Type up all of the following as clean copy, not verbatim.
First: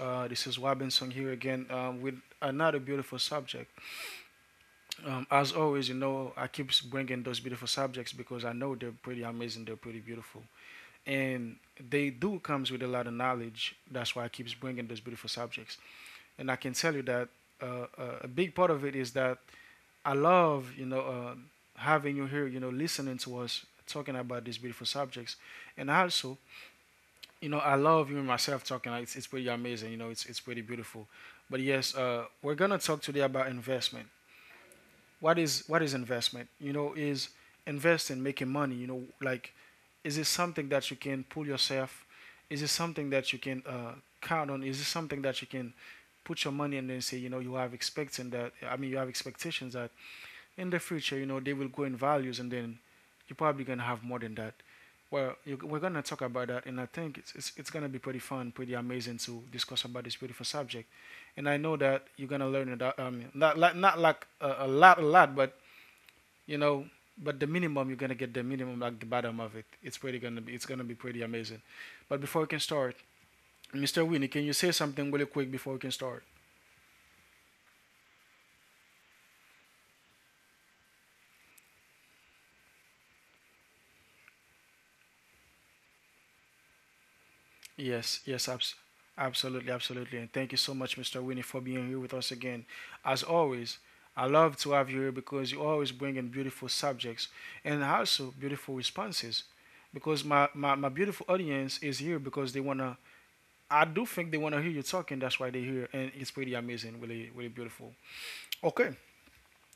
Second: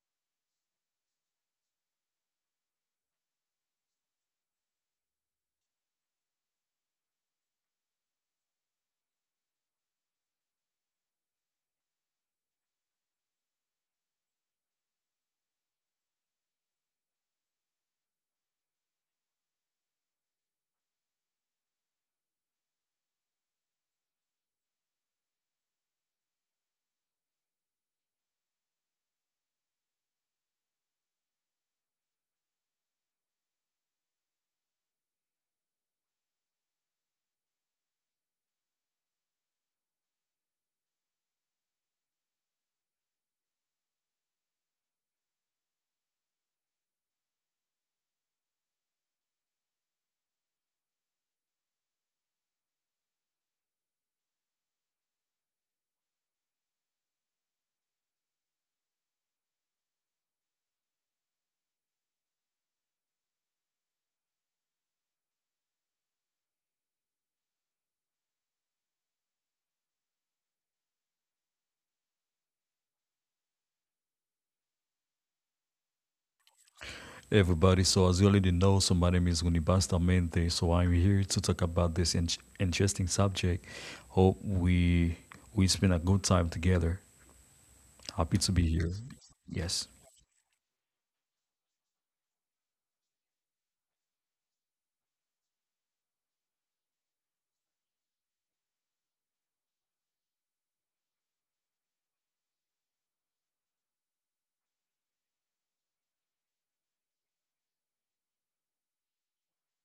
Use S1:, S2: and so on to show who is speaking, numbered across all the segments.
S1: This is Robinson here again with another beautiful subject. As always, you know, I keep bringing those beautiful subjects because I know they're pretty amazing, they're pretty beautiful, and they do comes with a lot of knowledge. That's why I keep bringing those beautiful subjects, and I can tell you that a big part of it is that I love, you know, having you here, you know, listening to us talking about these beautiful subjects, and also you know, I love you and myself talking. It's pretty amazing. You know, it's pretty beautiful. But yes, we're gonna talk today about investment. What is investment? You know, is investing making money? You know, like, is it something that you can pull yourself? Is it something that you can count on? Is it something that you can put your money in and say, you know, you have expecting that? I mean, you have expectations that in the future, you know, they will grow in values, and then you're probably gonna have more than that. Well, you, we're gonna talk about that, and I think it's gonna be pretty fun, pretty amazing to discuss about this beautiful subject. And I know that you're gonna learn it. Not like a lot, but you know, but the minimum you're gonna get the minimum, like the bottom of it. It's pretty gonna be it's gonna be pretty amazing. But before we can start, Mr. Winnie, can you say something really quick before we can start?
S2: Everybody. So, as you already know, so my name is Guni Bastamente. So, I'm here to talk about this interesting subject. Hope we spend a good time together. Happy
S1: Yes,
S2: to be
S1: yes,
S2: here.
S1: abs-
S2: Yes,
S1: absolutely, absolutely. And thank you so much, Mr. Winnie, for being here with us again. As always, I love to have you here because you always bring in beautiful subjects and also beautiful responses. Because my beautiful audience is here because they wanna I do think they wanna hear you talking, that's why they're here and it's pretty amazing, really, really beautiful. Okay.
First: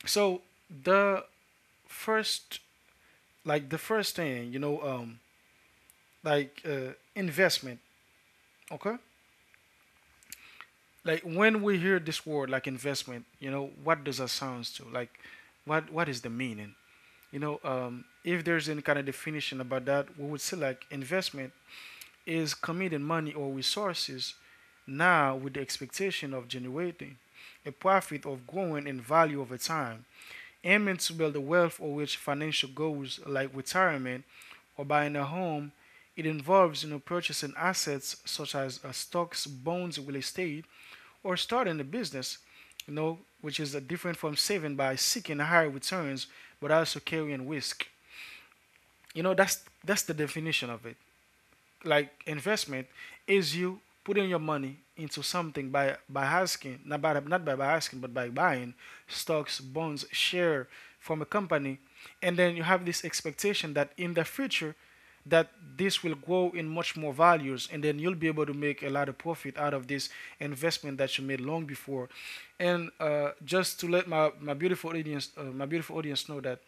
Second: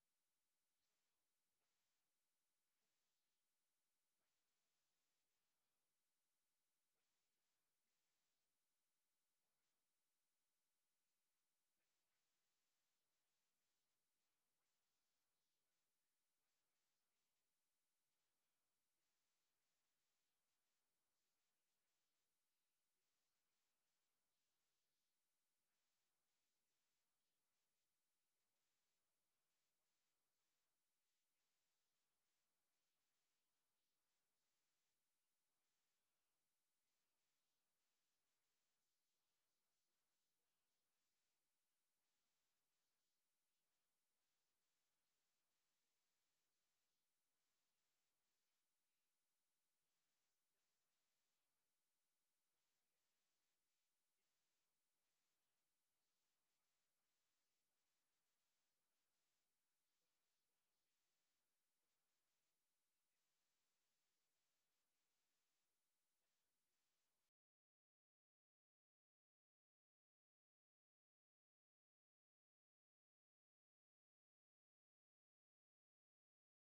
S1: So the first like the first thing, you know, like investment, okay? Like when we hear this word like investment, you know, what does that sounds to like what is the meaning, you know, if there's any kind of definition about that, we would say like investment is committing money or resources now with the expectation of generating a profit of growing in value over time, aiming to build a wealth or which financial goals like retirement or buying a home. It involves, you know, purchasing assets such as stocks, bonds, real estate, or starting a business, you know, which is different from saving by seeking higher returns but also carrying risk. You know, that's the definition of it. Like investment is you putting your money into something by asking not by by asking but by buying stocks, bonds, share from a company, and then you have this expectation that in the future, that this will grow in much more values, and then you'll be able to make a lot of profit out of this investment that you made long before. And just to let my beautiful audience my beautiful audience know that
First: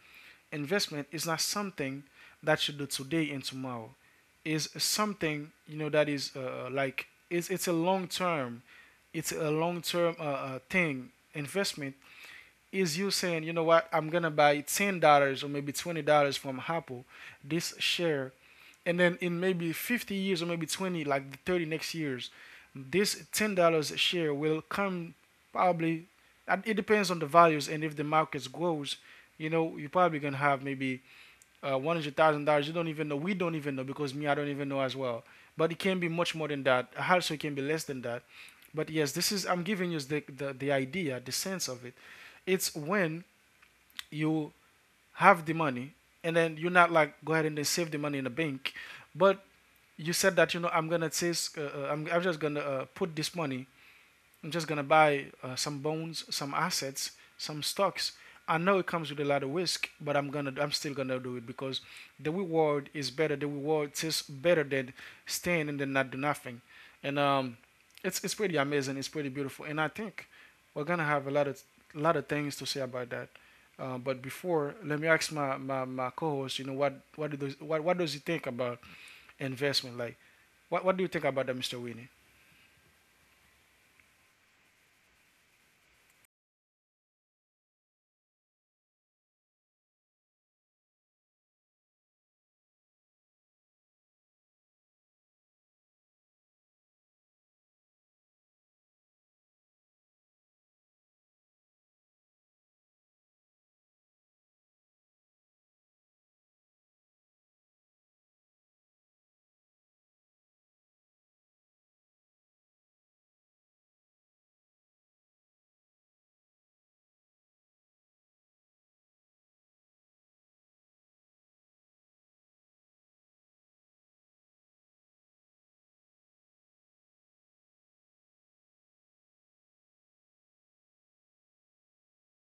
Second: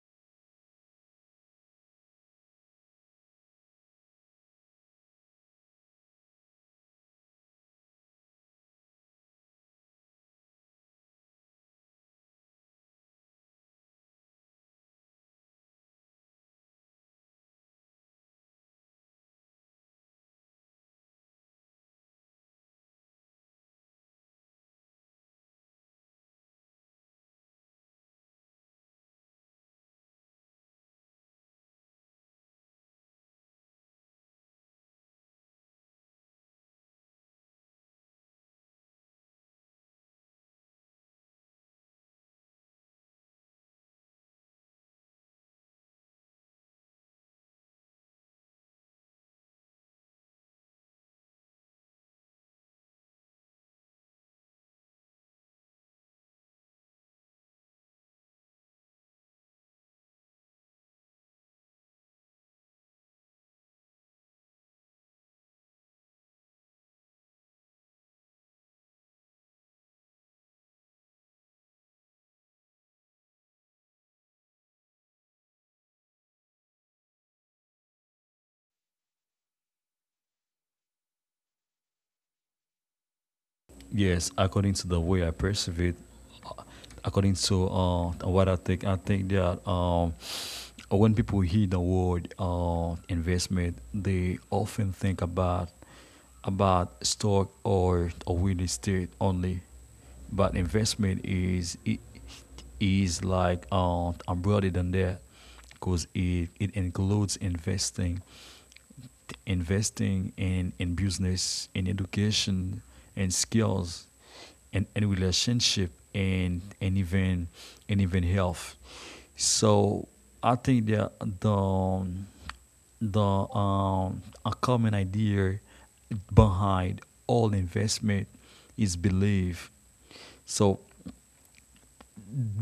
S1: investment is not something that you do today and tomorrow. Is something, you know, that is like it's a long term, it's a long term thing. Investment is you saying, you know what, I'm gonna buy $10 or maybe $20 from Apple, this share, and then in maybe 50 years or maybe twenty like the 30 next years, this $10 share will come probably it depends on the values and if the market grows, you know, you're probably gonna have maybe $100,000. You don't even know. We don't even know because me, I don't even know as well. But it can be much more than that. Also, it can be less than that. But yes, this is I'm giving you the the idea, the sense of it. It's when you have the money and then you're not like go ahead and then save the money in the bank, but you said that, you know, I'm gonna say I'm just gonna put this money. I'm just gonna buy some bonds, some assets, some stocks. I know it comes with a lot of risk, but I'm still gonna do it because the reward is better. The reward is better than staying and then not do nothing. And it's pretty amazing. It's pretty beautiful. And I think we're gonna have a lot of things to say about that. But before, let me ask my co-host. You know what does he think about investment? Like what do you think about that, Mr. Winnie?
S2: yes. According to the way I perceive it, uh, according to what I think that when people hear the word investment, they often think about stock or a real estate only. But investment is like I'm broader than that because it includes investing, investing in business, in education, and skills, and relationship, and even health. So I think that the a common idea behind all investment is belief. So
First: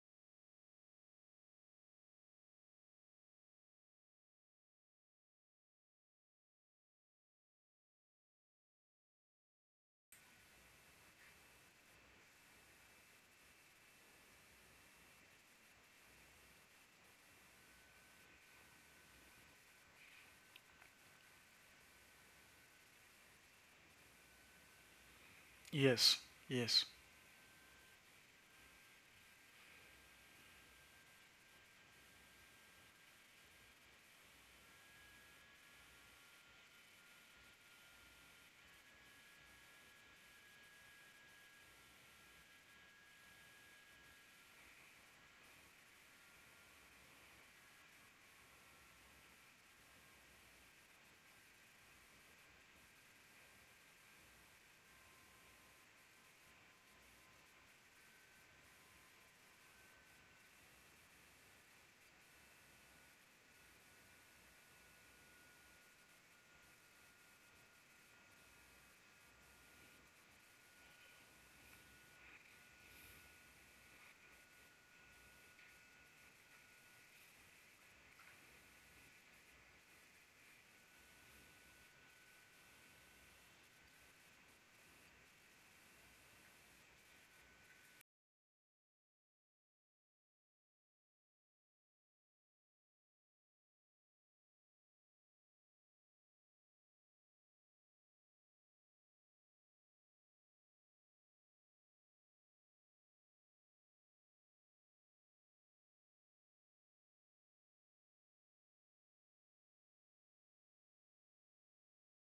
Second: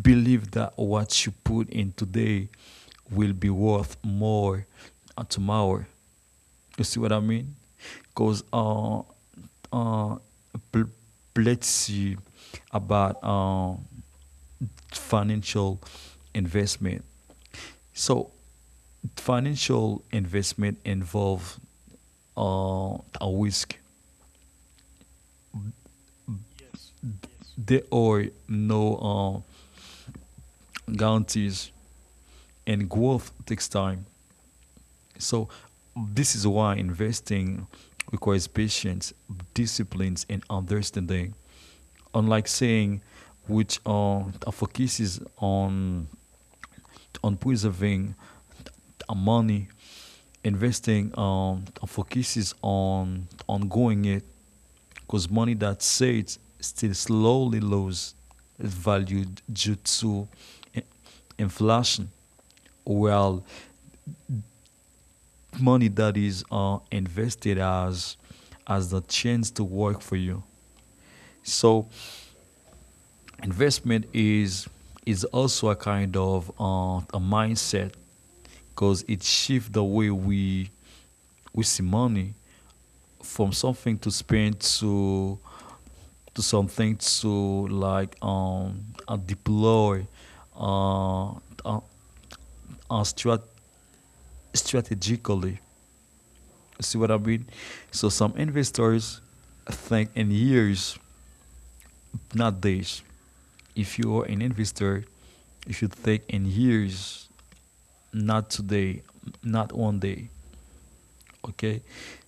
S2: believe that what you put in today will be worth more tomorrow. You see what I mean? Because uh, let's see about financial investment. So financial investment involve a risk.
S1: Yes, yes.
S2: There are no guarantees, and growth takes time. So this is why investing requires patience, disciplines, and understanding. Unlike saying, which are focuses on preserving money, investing focuses on growing it, because money that saves still slowly loses its value due to eh, inflation, while money that is invested as the chance to work for you. So investment is also a kind of a mindset because it shifts the way we see money from something to spend to something to like deploy uh, uh, uh strat- strategically. See what I mean? So some investors think in years, not days. If you are an investor, you should think in years, not today, not one day. Okay?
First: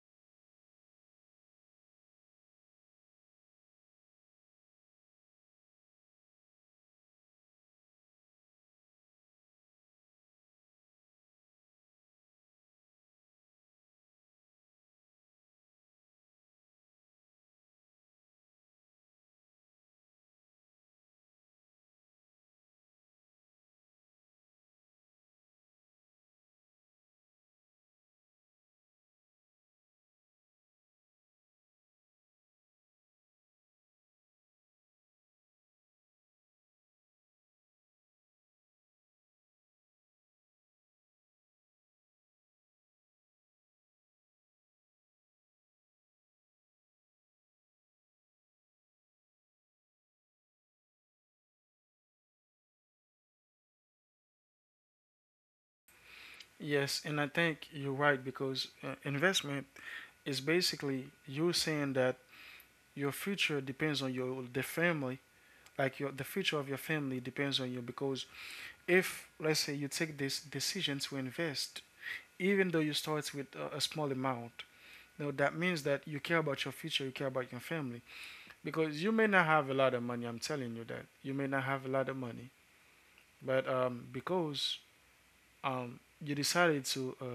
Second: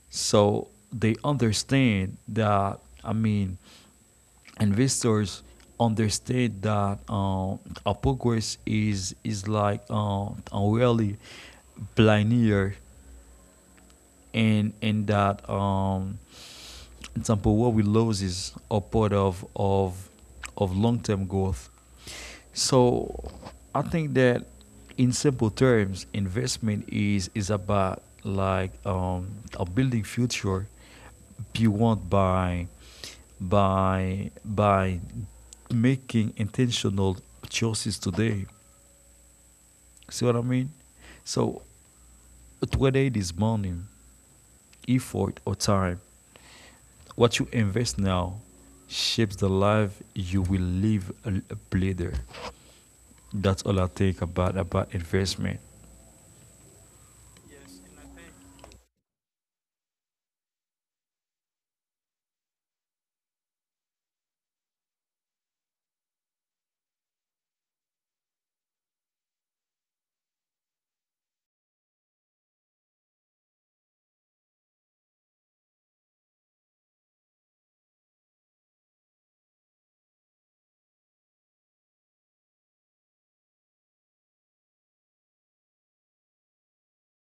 S2: So they understand that, I mean, investors understand that a progress is like a really linear, and that example, what we lose is upward of long-term growth. So I think that in simple terms, investment is about like a building future beyond by making intentional choices today. See what I mean? So whether it is money, effort, or time, what you invest now shapes the life you will live later. That's all I think about investment.
S1: Yes, and I think you're right because investment is basically you saying that your future depends on your the family, like your the future of your family depends on you because if let's say you take this decision to invest, even though you start with a small amount, no, that means that you care about your future, you care about your family because you may not have a lot of money. I'm telling you that you may not have a lot of money, but because you decided to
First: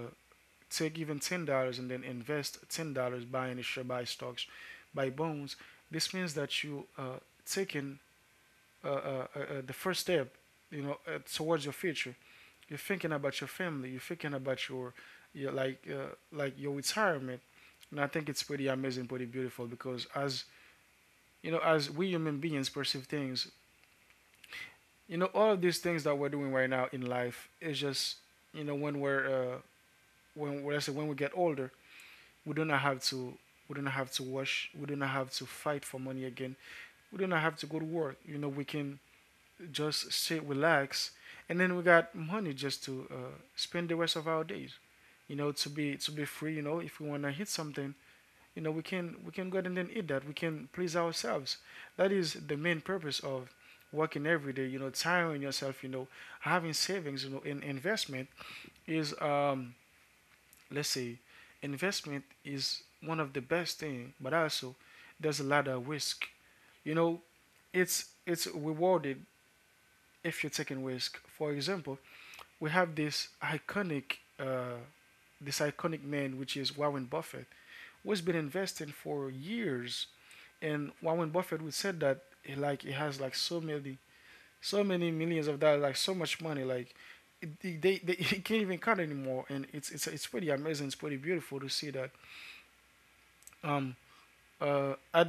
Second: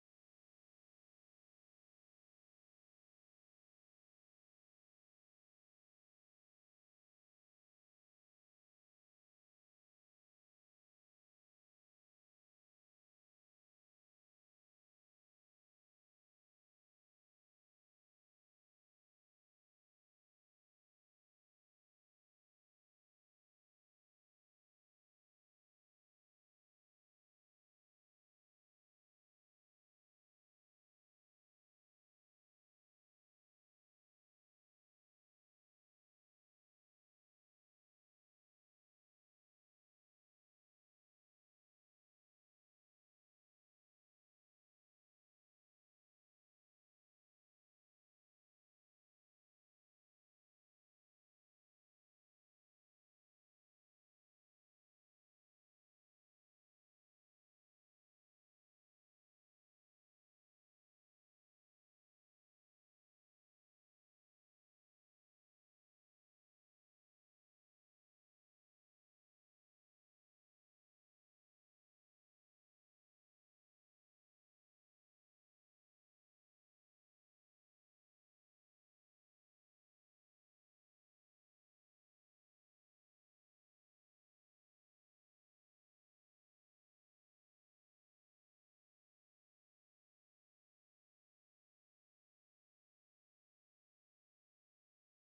S1: take even $10 and then invest $10 buying a share, buy stocks, buy bonds, this means that you taking the first step, you know, towards your future. You're thinking about your family. You're thinking about your like your retirement. And I think it's pretty amazing, pretty beautiful because as you know, as we human beings perceive things, you know, all of these things that we're doing right now in life is just, you know, when we're, when let's say when we get older, we do not have to wash. We do not have to fight for money again. We do not have to go to work. You know, we can just sit, relax, and then we got money just to spend the rest of our days. You know, to be free. You know, if we wanna hit something, you know, we can go ahead and then eat that. We can please ourselves. That is the main purpose of working every day. You know, tiring yourself. You know, having savings. You know, in investment is let's say investment is one of the best thing, but also there's a lot of risk. You know, it's rewarded if you're taking risk. For example, we have uh, this iconic man which is Warren Buffett, who's been investing for years. And Warren Buffett would said that he, like he has like so many millions of dollars, like so much money, like he can't even count anymore and it's pretty amazing it's pretty beautiful to see that um Uh, I,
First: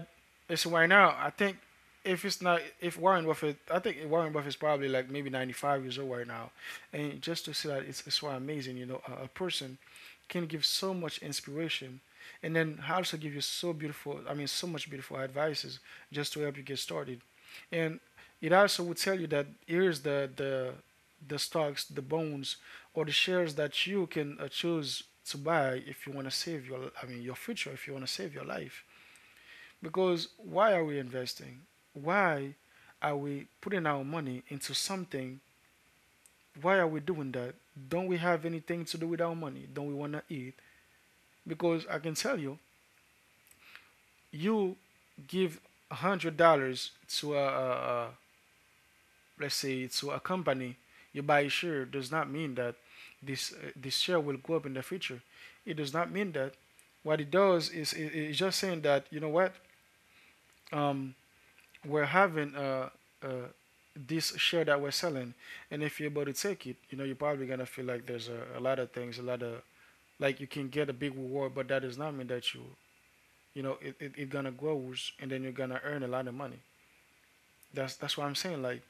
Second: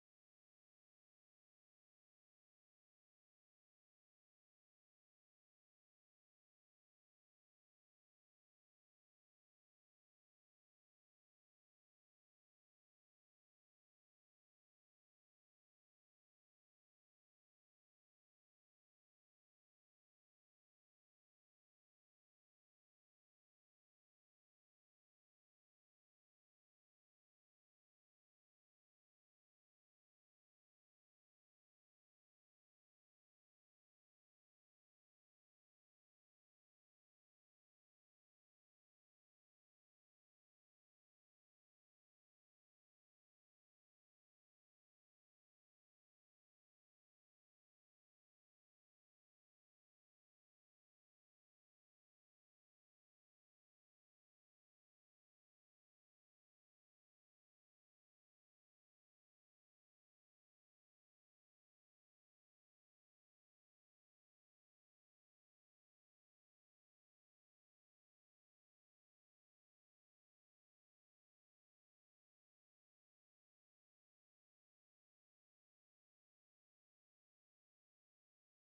S1: it's right now. I think if it's not if Warren Buffett, I think Warren Buffett is probably like maybe 95 years old right now, and just to see that it's so amazing. You know, a person can give so much inspiration, and then also give you so beautiful. I mean, so much beautiful advices just to help you get started, and it also would tell you that here's the stocks, the bonds, or the shares that you can choose to buy if you want to save your. I mean, your future if you want to save your life. Because why are we investing? Why are we putting our money into something? Why are we doing that? Don't we have anything to do with our money? Don't we want to eat? Because I can tell you, you give $100 to a let's say to a company, you buy a share does not mean that this share will go up in the future. It does not mean that. What it does is it's just saying that, you know what, um, we're having uh, this share that we're selling, and if you're able to take it, you know you're probably gonna feel like there's a lot of things, a lot of like you can get a big reward, but that does not mean that you know it gonna grows and then you're gonna earn a lot of money. That's what I'm saying. Like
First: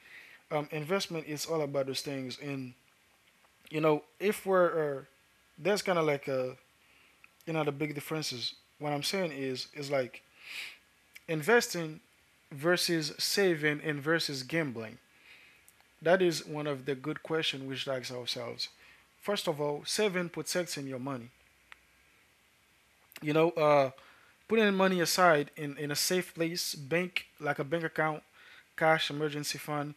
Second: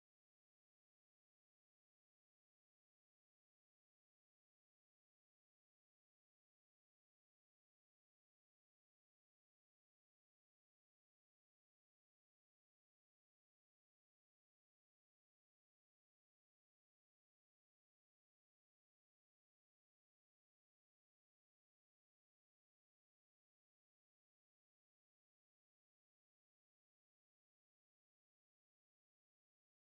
S1: investment is all about those things, and you know if we're that's kind of like a you know the big differences. What I'm saying is like investing versus saving and versus gambling. That is one of the good questions we should ask ourselves. First of all, saving protects in your money. You know, putting money aside in a safe place, bank, like a bank account, cash emergency fund.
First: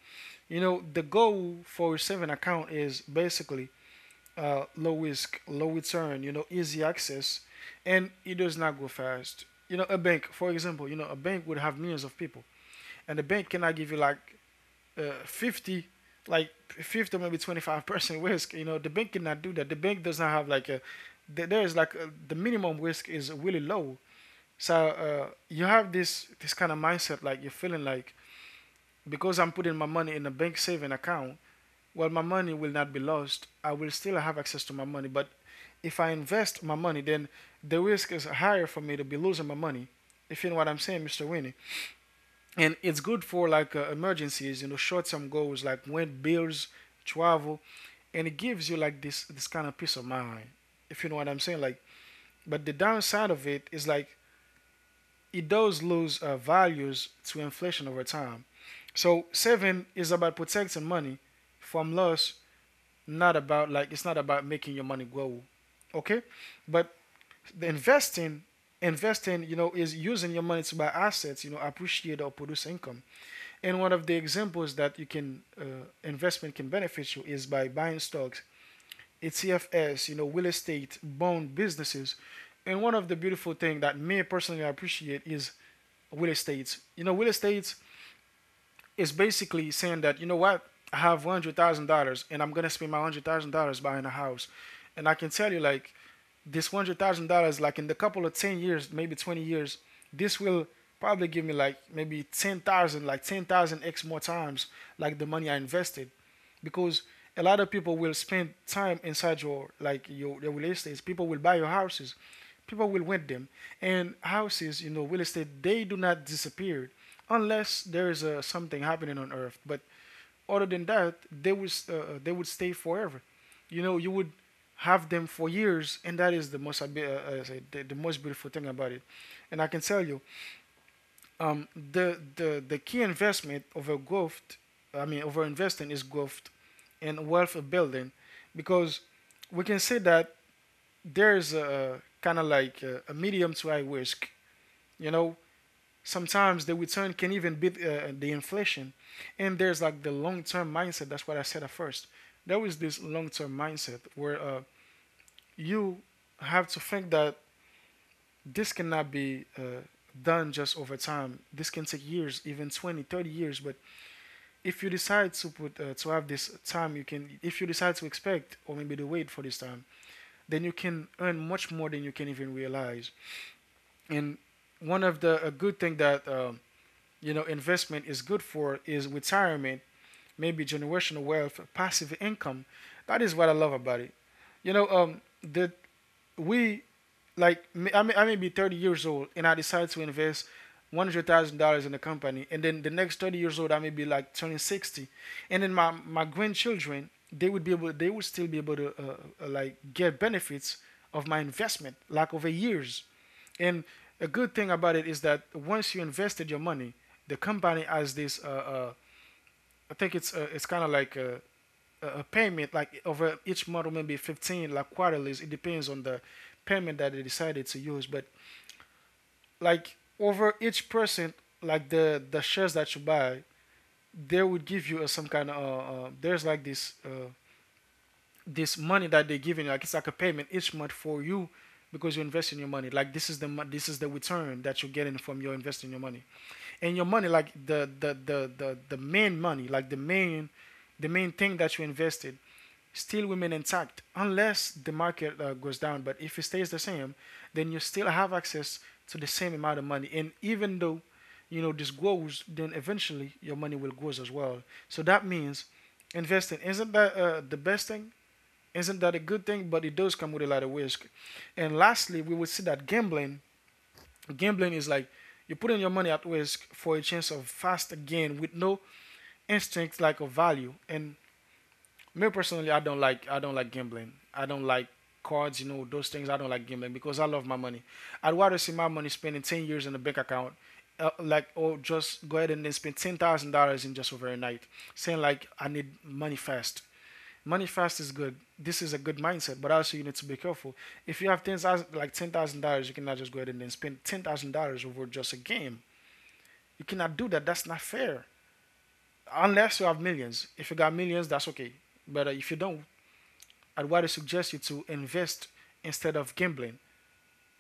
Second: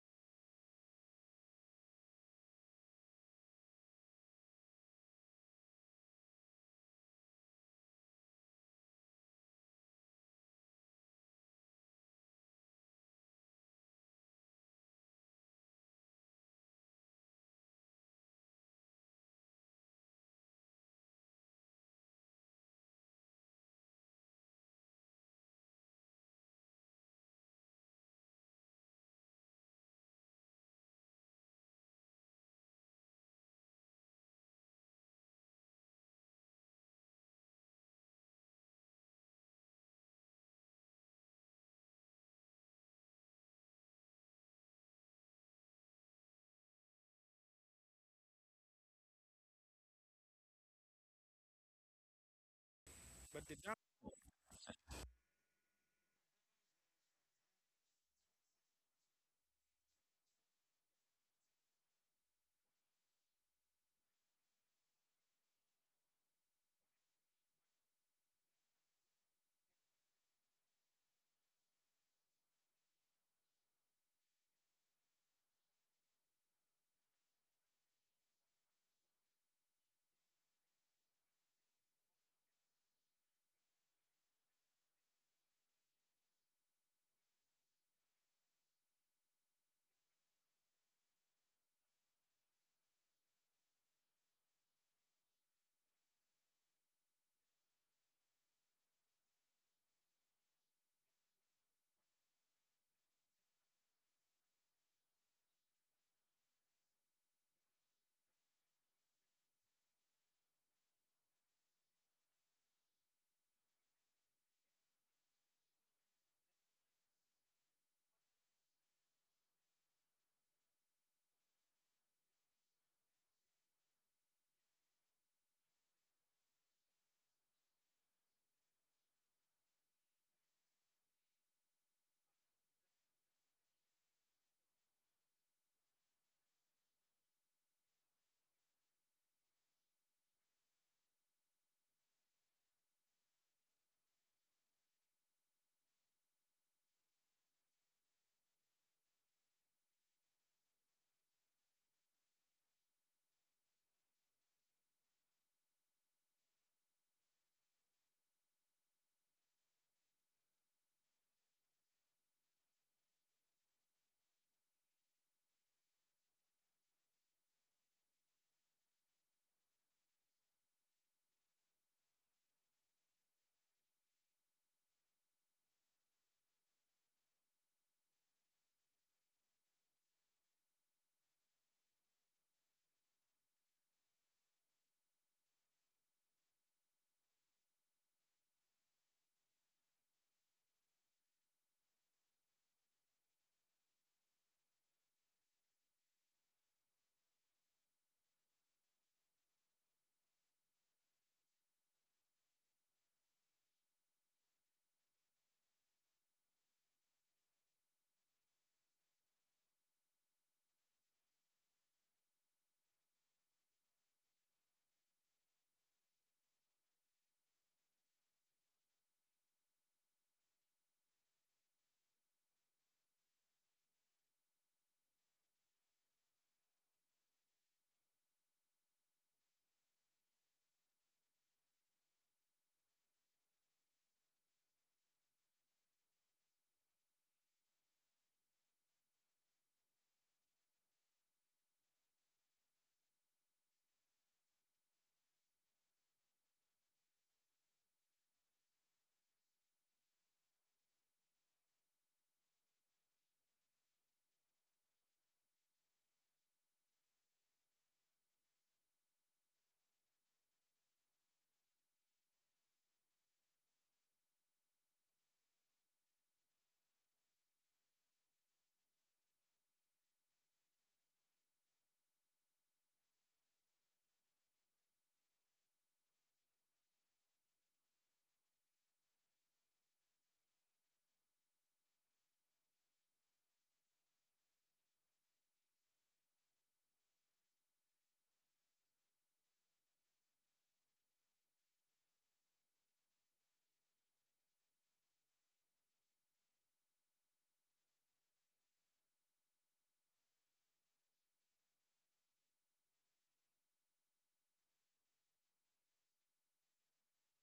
S1: You know, the goal for a saving account is basically low risk, low return. You know, easy access, and it does not go fast. You know, a bank, for example, you know, a bank would have millions of people, and the bank cannot give you like 50, like 50, or maybe 25% risk. You know, the bank cannot do that. The bank does not have like a, there is like a, the minimum risk is really low. So you have this kind of mindset, like you're feeling like, because I'm putting my money in a bank saving account, well, my money will not be lost, I will still have access to my money, but if I invest my money, then the risk is higher for me to be losing my money, if you know what I'm saying, Mr. Winnie. And it's good for like emergencies, you know, short-term goals like when bills, travel, and it gives you like this kind of peace of mind, if you know what I'm saying, like. But the downside of it is like it does lose values to inflation over time. So saving is about protecting money from loss, not about, like, it's not about making your money grow. Okay. But the investing, you know, is using your money to buy assets, you know, appreciate or produce income. And one of the examples that you can, investment can benefit you, is by buying stocks, ETFs, you know, real estate, bond businesses. And one of the beautiful things that me personally appreciate is real estate. You know, real estate is basically saying that, you know what, I have $100,000, and I'm gonna spend my $100,000 buying a house, and I can tell you, like, this $100,000, like in the couple of 10 years, maybe 20 years, this will probably give me like maybe 10,000, like 10,000 x more times, like the money I invested. Because a lot of people will spend time inside your, like your real estate. People will buy your houses, people will rent them, and houses, you know, real estate, they do not disappear unless there is a something happening on Earth. But other than that, they would stay forever. You know, you would have them for years, and that is uh, the most beautiful thing about it. And I can tell you, the key investment of a growth, I mean, over investing is growth and wealth building, because we can say that there's a kind of like a medium to high risk. You know, sometimes the return can even beat the inflation, and there's like the long-term mindset, that's what I said at first. There is this long-term mindset where, you have to think that this cannot be done just over time. This can take years, even 20, 30 years. But if you decide to put, to have this time, you can, if you decide to expect or maybe to wait for this time, then you can earn much more than you can even realize. And one of the a good thing that, you know, investment is good for is retirement, maybe generational wealth, passive income. That is what I love about it. You know, that we, like, I may be 30 years old and I decide to invest $100,000 in the company, and then the next 30 years old I may be like turning 60, and then my grandchildren, they would be able they would still be able to, like, get benefits of my investment, like, over years. And a good thing about it is that once you invested your money, the company has this, I think it's, it's kind of like, a payment like over each month, maybe 15, like quarterly, it depends on the payment that they decided to use. But like over each person, like the shares that you buy, they would give you a, some kind of, there's like this, this money that they're giving, like it's like a payment each month for you, because you invest in your money, like this is the return that you're getting from your investing your money. And your money, like the main money, like the main thing that you invested, still women intact unless the market goes down, but if it stays the same, then you still have access to the same amount of money, and even though, you know, this grows, then eventually your money will grow as well. So that means investing isn't that, the best thing, isn't that a good thing, but it does come with a lot of risk. And lastly, we will see that, gambling is like you're putting your money at risk for a chance of fast gain with no instinct, like, of value. And me personally, I don't like gambling. I don't like cards, you know, those things. I don't like gambling because I love my money. I'd rather see my money spending 10 years in a bank account, like, or just go ahead and then spend $10,000 in just overnight, saying like I need money fast. Money fast is good. This is a good mindset, but also you need to be careful. If you have 10,000, like $10,000, you cannot just go ahead and then spend $10,000 over just a game. You cannot do that. That's not fair. Unless you have millions. If you got millions, that's okay. But if you don't, I'd rather suggest you to invest instead of gambling,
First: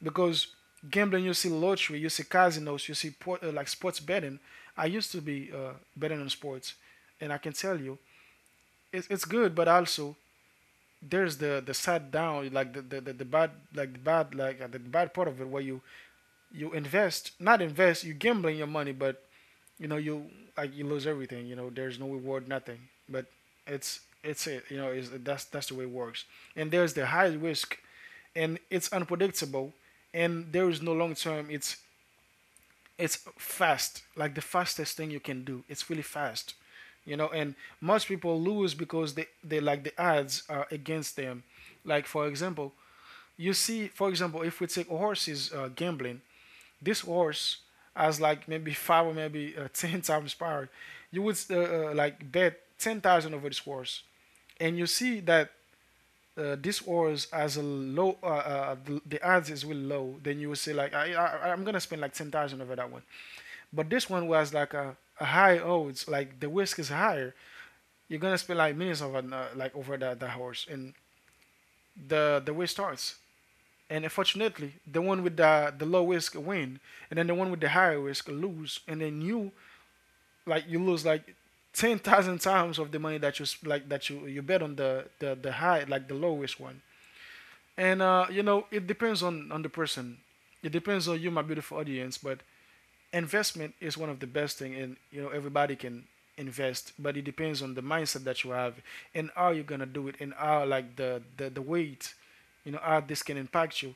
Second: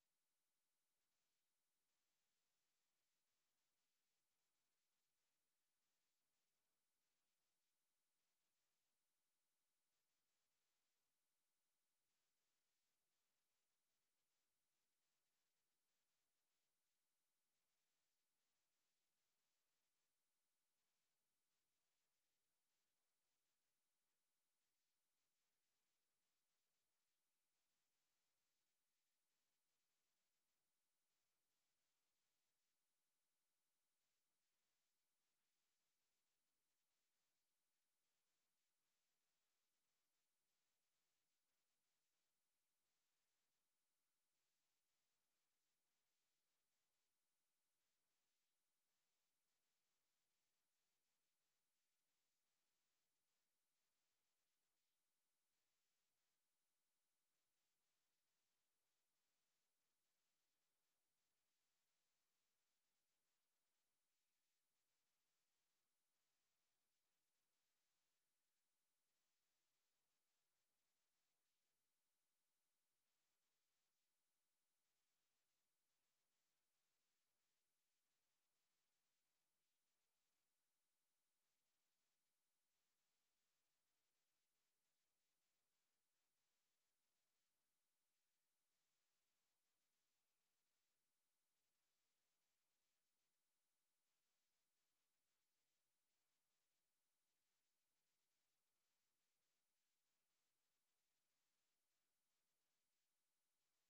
S1: because gambling, you see lottery, you see casinos, you see like sports betting. I used to be betting on sports, and I can tell you it's good, but also there's the side down, like the bad, like the bad, like, the bad part of it where you invest, not invest, you gambling your money. But, you know, you, like, you lose everything, you know, there's no reward, nothing. But it's it you know, is that's the way it works. And there's the high risk, and it's unpredictable, and there is no long term. It's fast, like the fastest thing you can do, it's really fast, you know. And most people lose because they like, the odds are against them, like, for example. You see, for example, if we take horses, gambling, this horse has like maybe five, or maybe, ten times power. You would, like, bet 10,000 over this horse, and you see that, this orders as a low, the odds is really low, then you will say like, I'm gonna spend like 10,000 over that one. But this one was like a high odds, like the risk is higher. You're gonna spend like millions over, like over that horse, and the way starts. And unfortunately, the one with the low risk win, and then the one with the higher risk lose, and then you, like, you lose like 10,000 times of the money that you, like, that you bet on the high, like the low risk one. And you know, it depends on the person. It depends on you, my beautiful audience. But investment is one of the best thing, and, you know, everybody can invest. But it depends on the mindset that you have, and how you're gonna do it, and how, like, the weight, you know, how this can impact you.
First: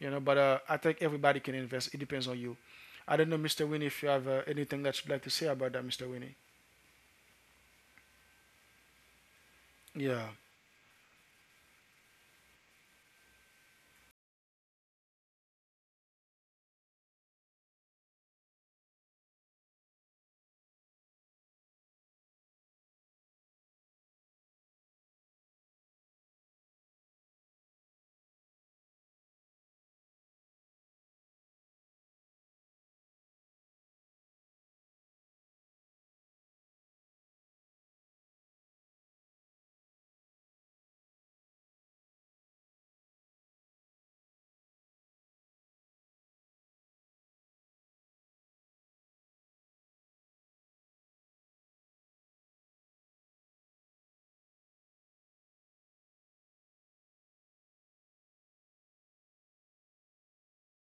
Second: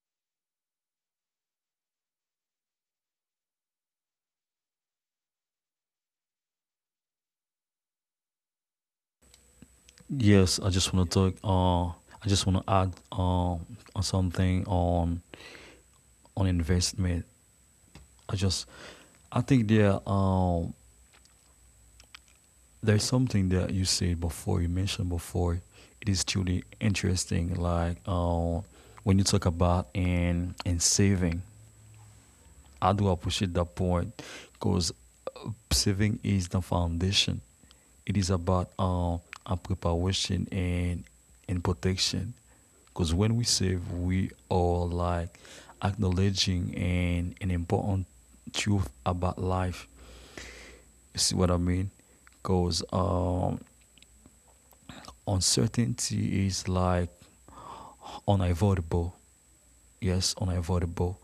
S1: You know, but I think everybody can invest. It depends on you. I don't know, Mr. Winnie, if you have anything that you'd like to say about that, Mr. Winnie. Yeah,
S2: Yes, I just want to talk. I just want to add on something on investment. I just I think there there's something that you said before you mentioned before. It is truly interesting. Like when you talk about in saving, I do appreciate that point because saving is the foundation. It is about our preparation and protection. Because when we save, we are like acknowledging an important truth about life. You see what I mean? Because uncertainty is like unavoidable. Yes, unavoidable.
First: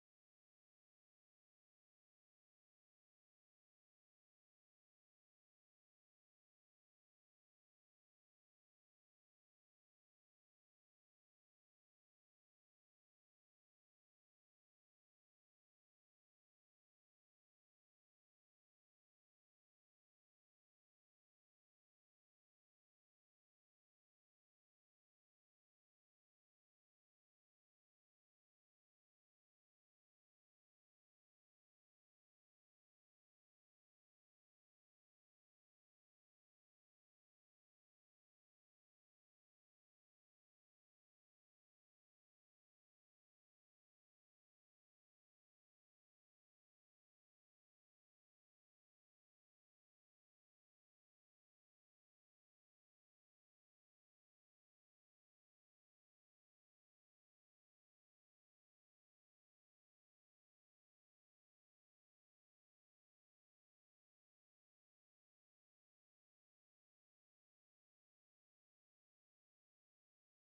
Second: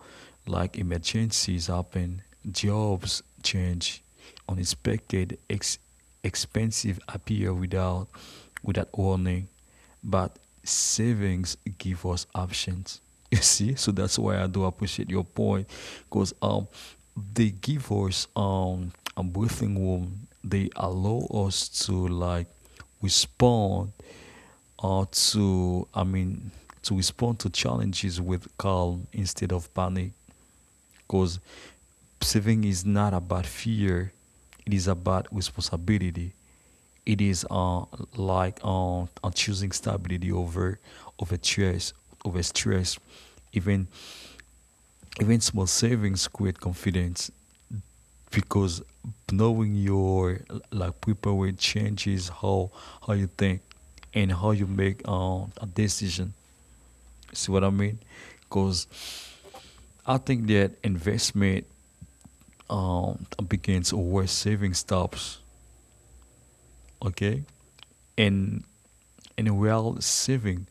S2: Like emergencies happen, jobs change, unexpected expensive appear without warning, but savings give us options. You see, so that's why I do appreciate your point, because they give us a breathing room. They allow us to like respond or to, I mean, to respond to challenges with calm instead of panic. Because saving is not about fear, it is about responsibility. It is like choosing stability over stress, over stress, Even even small savings create confidence because knowing your like people will changes how you think and how you make a decision. See what I mean? Because I think that investment begins where saving stops. Okay, and and while saving,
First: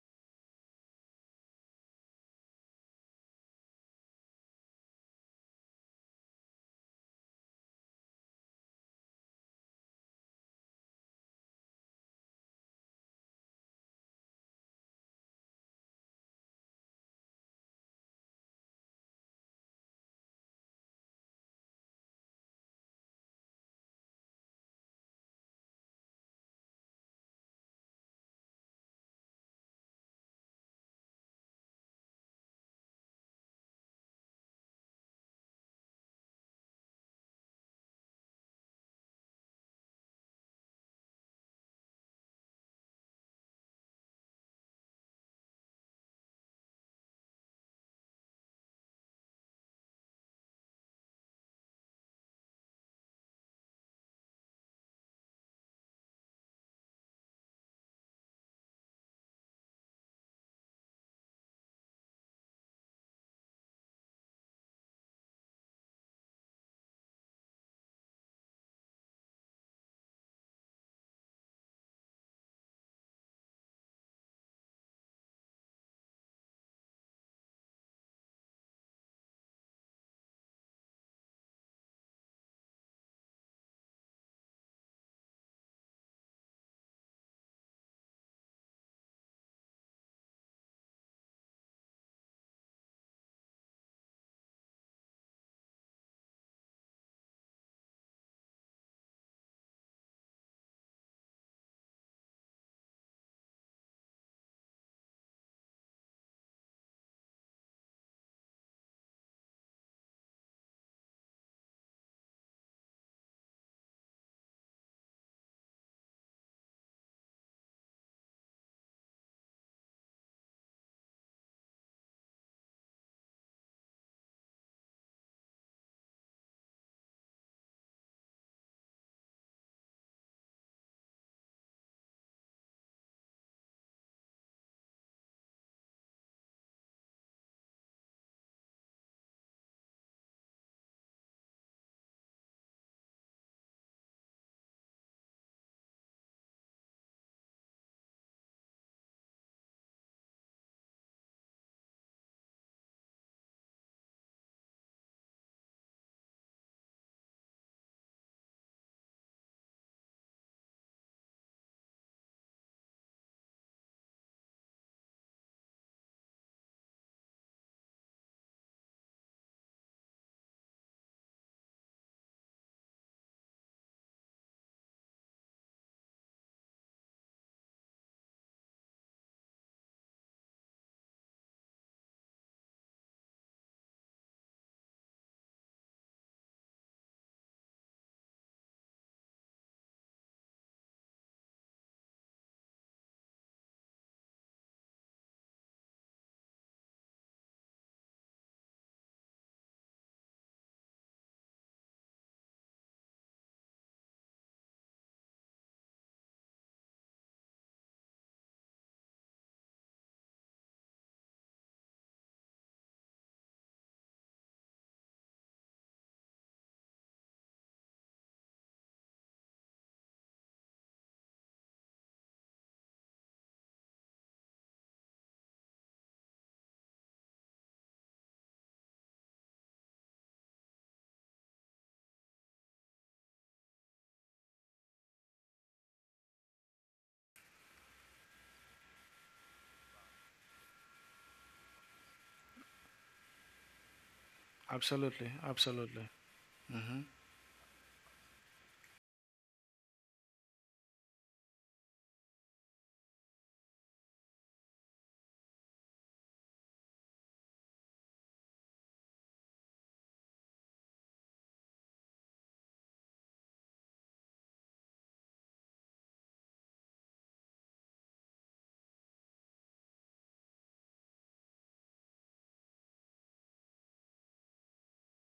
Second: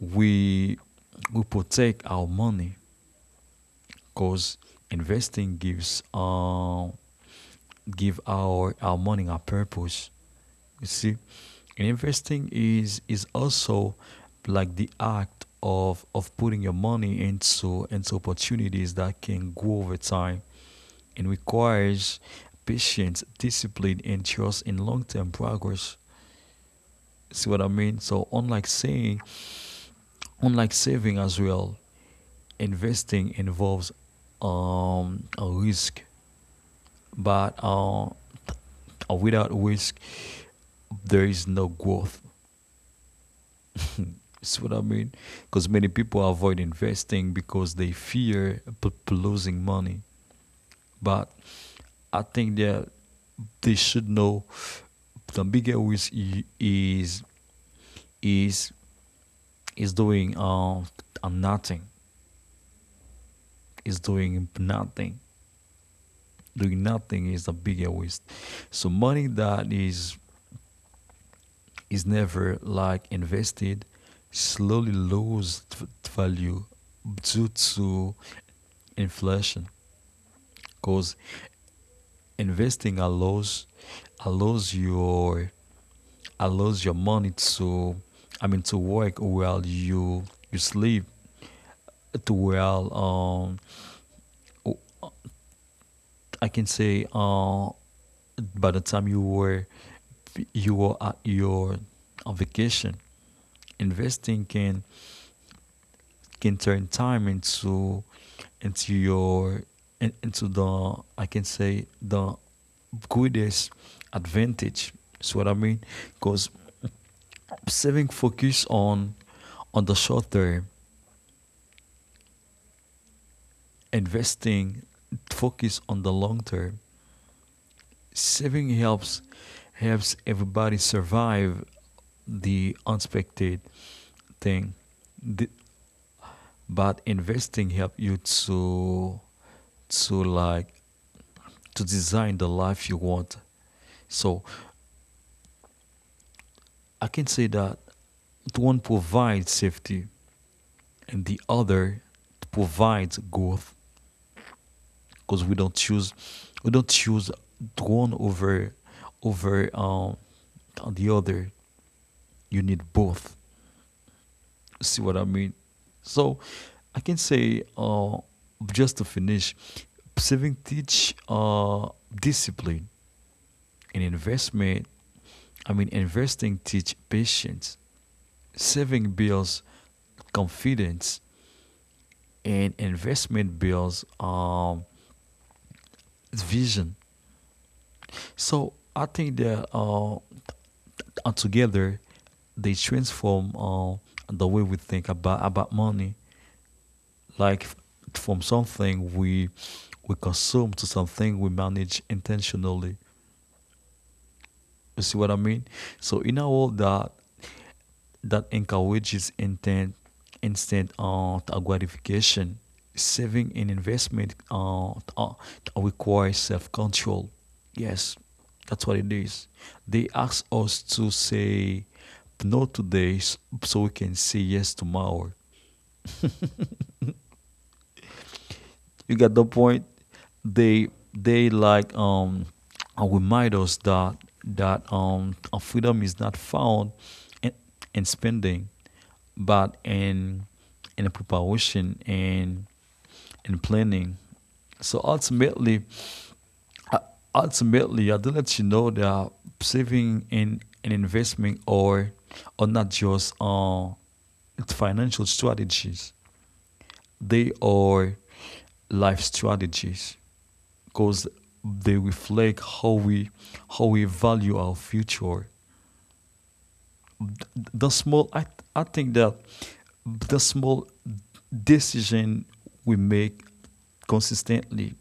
S2: we we protect our money because investing give our money a purpose. You see, investing is also like the act of putting your money into opportunities that can grow over time and requires patience, discipline, and trust in long-term progress. See what I mean? So unlike saying, unlike saving as well, investing involves a risk but without risk, there is no growth. See what I mean? Because many people avoid investing because they fear losing money. But I think that they should know the bigger risk is is doing nothing. Is doing nothing. Doing nothing is the bigger risk. So money that is never like invested slowly lose value due to inflation because investing allows your allows your money to I mean to work while you sleep to while I can say by the time you were at your on vacation investing can turn time into into the I can say the greatest advantage. See what I mean? Because saving focus on the short term, investing focus on the long term. Saving helps everybody survive the unexpected thing. The- but investing help you to like to design the life you want. So I can say that one provides safety and the other provides growth because we don't choose one over the other. You need both. See what I mean? So I can say just to finish, saving teach discipline and investment I mean, investing teach patience, saving builds confidence, and investment builds vision. So I think that together they transform the way we think about money, like from something we consume to something we manage intentionally. You see what I mean? So in a world that encourages intent instead of gratification. Saving and investment requires self control. Yes, that's what it is. They ask us to say no today so we can say yes tomorrow. You got the point? They they like remind us that freedom is not found in, in, spending but in preparation and in planning. So
S1: absolutely,
S2: ultimately,
S1: absolutely. Hmm.
S2: uh, I do let you know that saving in an investment or not just financial strategies. They are life strategies because they reflect how we value our future. The small I think that the small decision we make consistently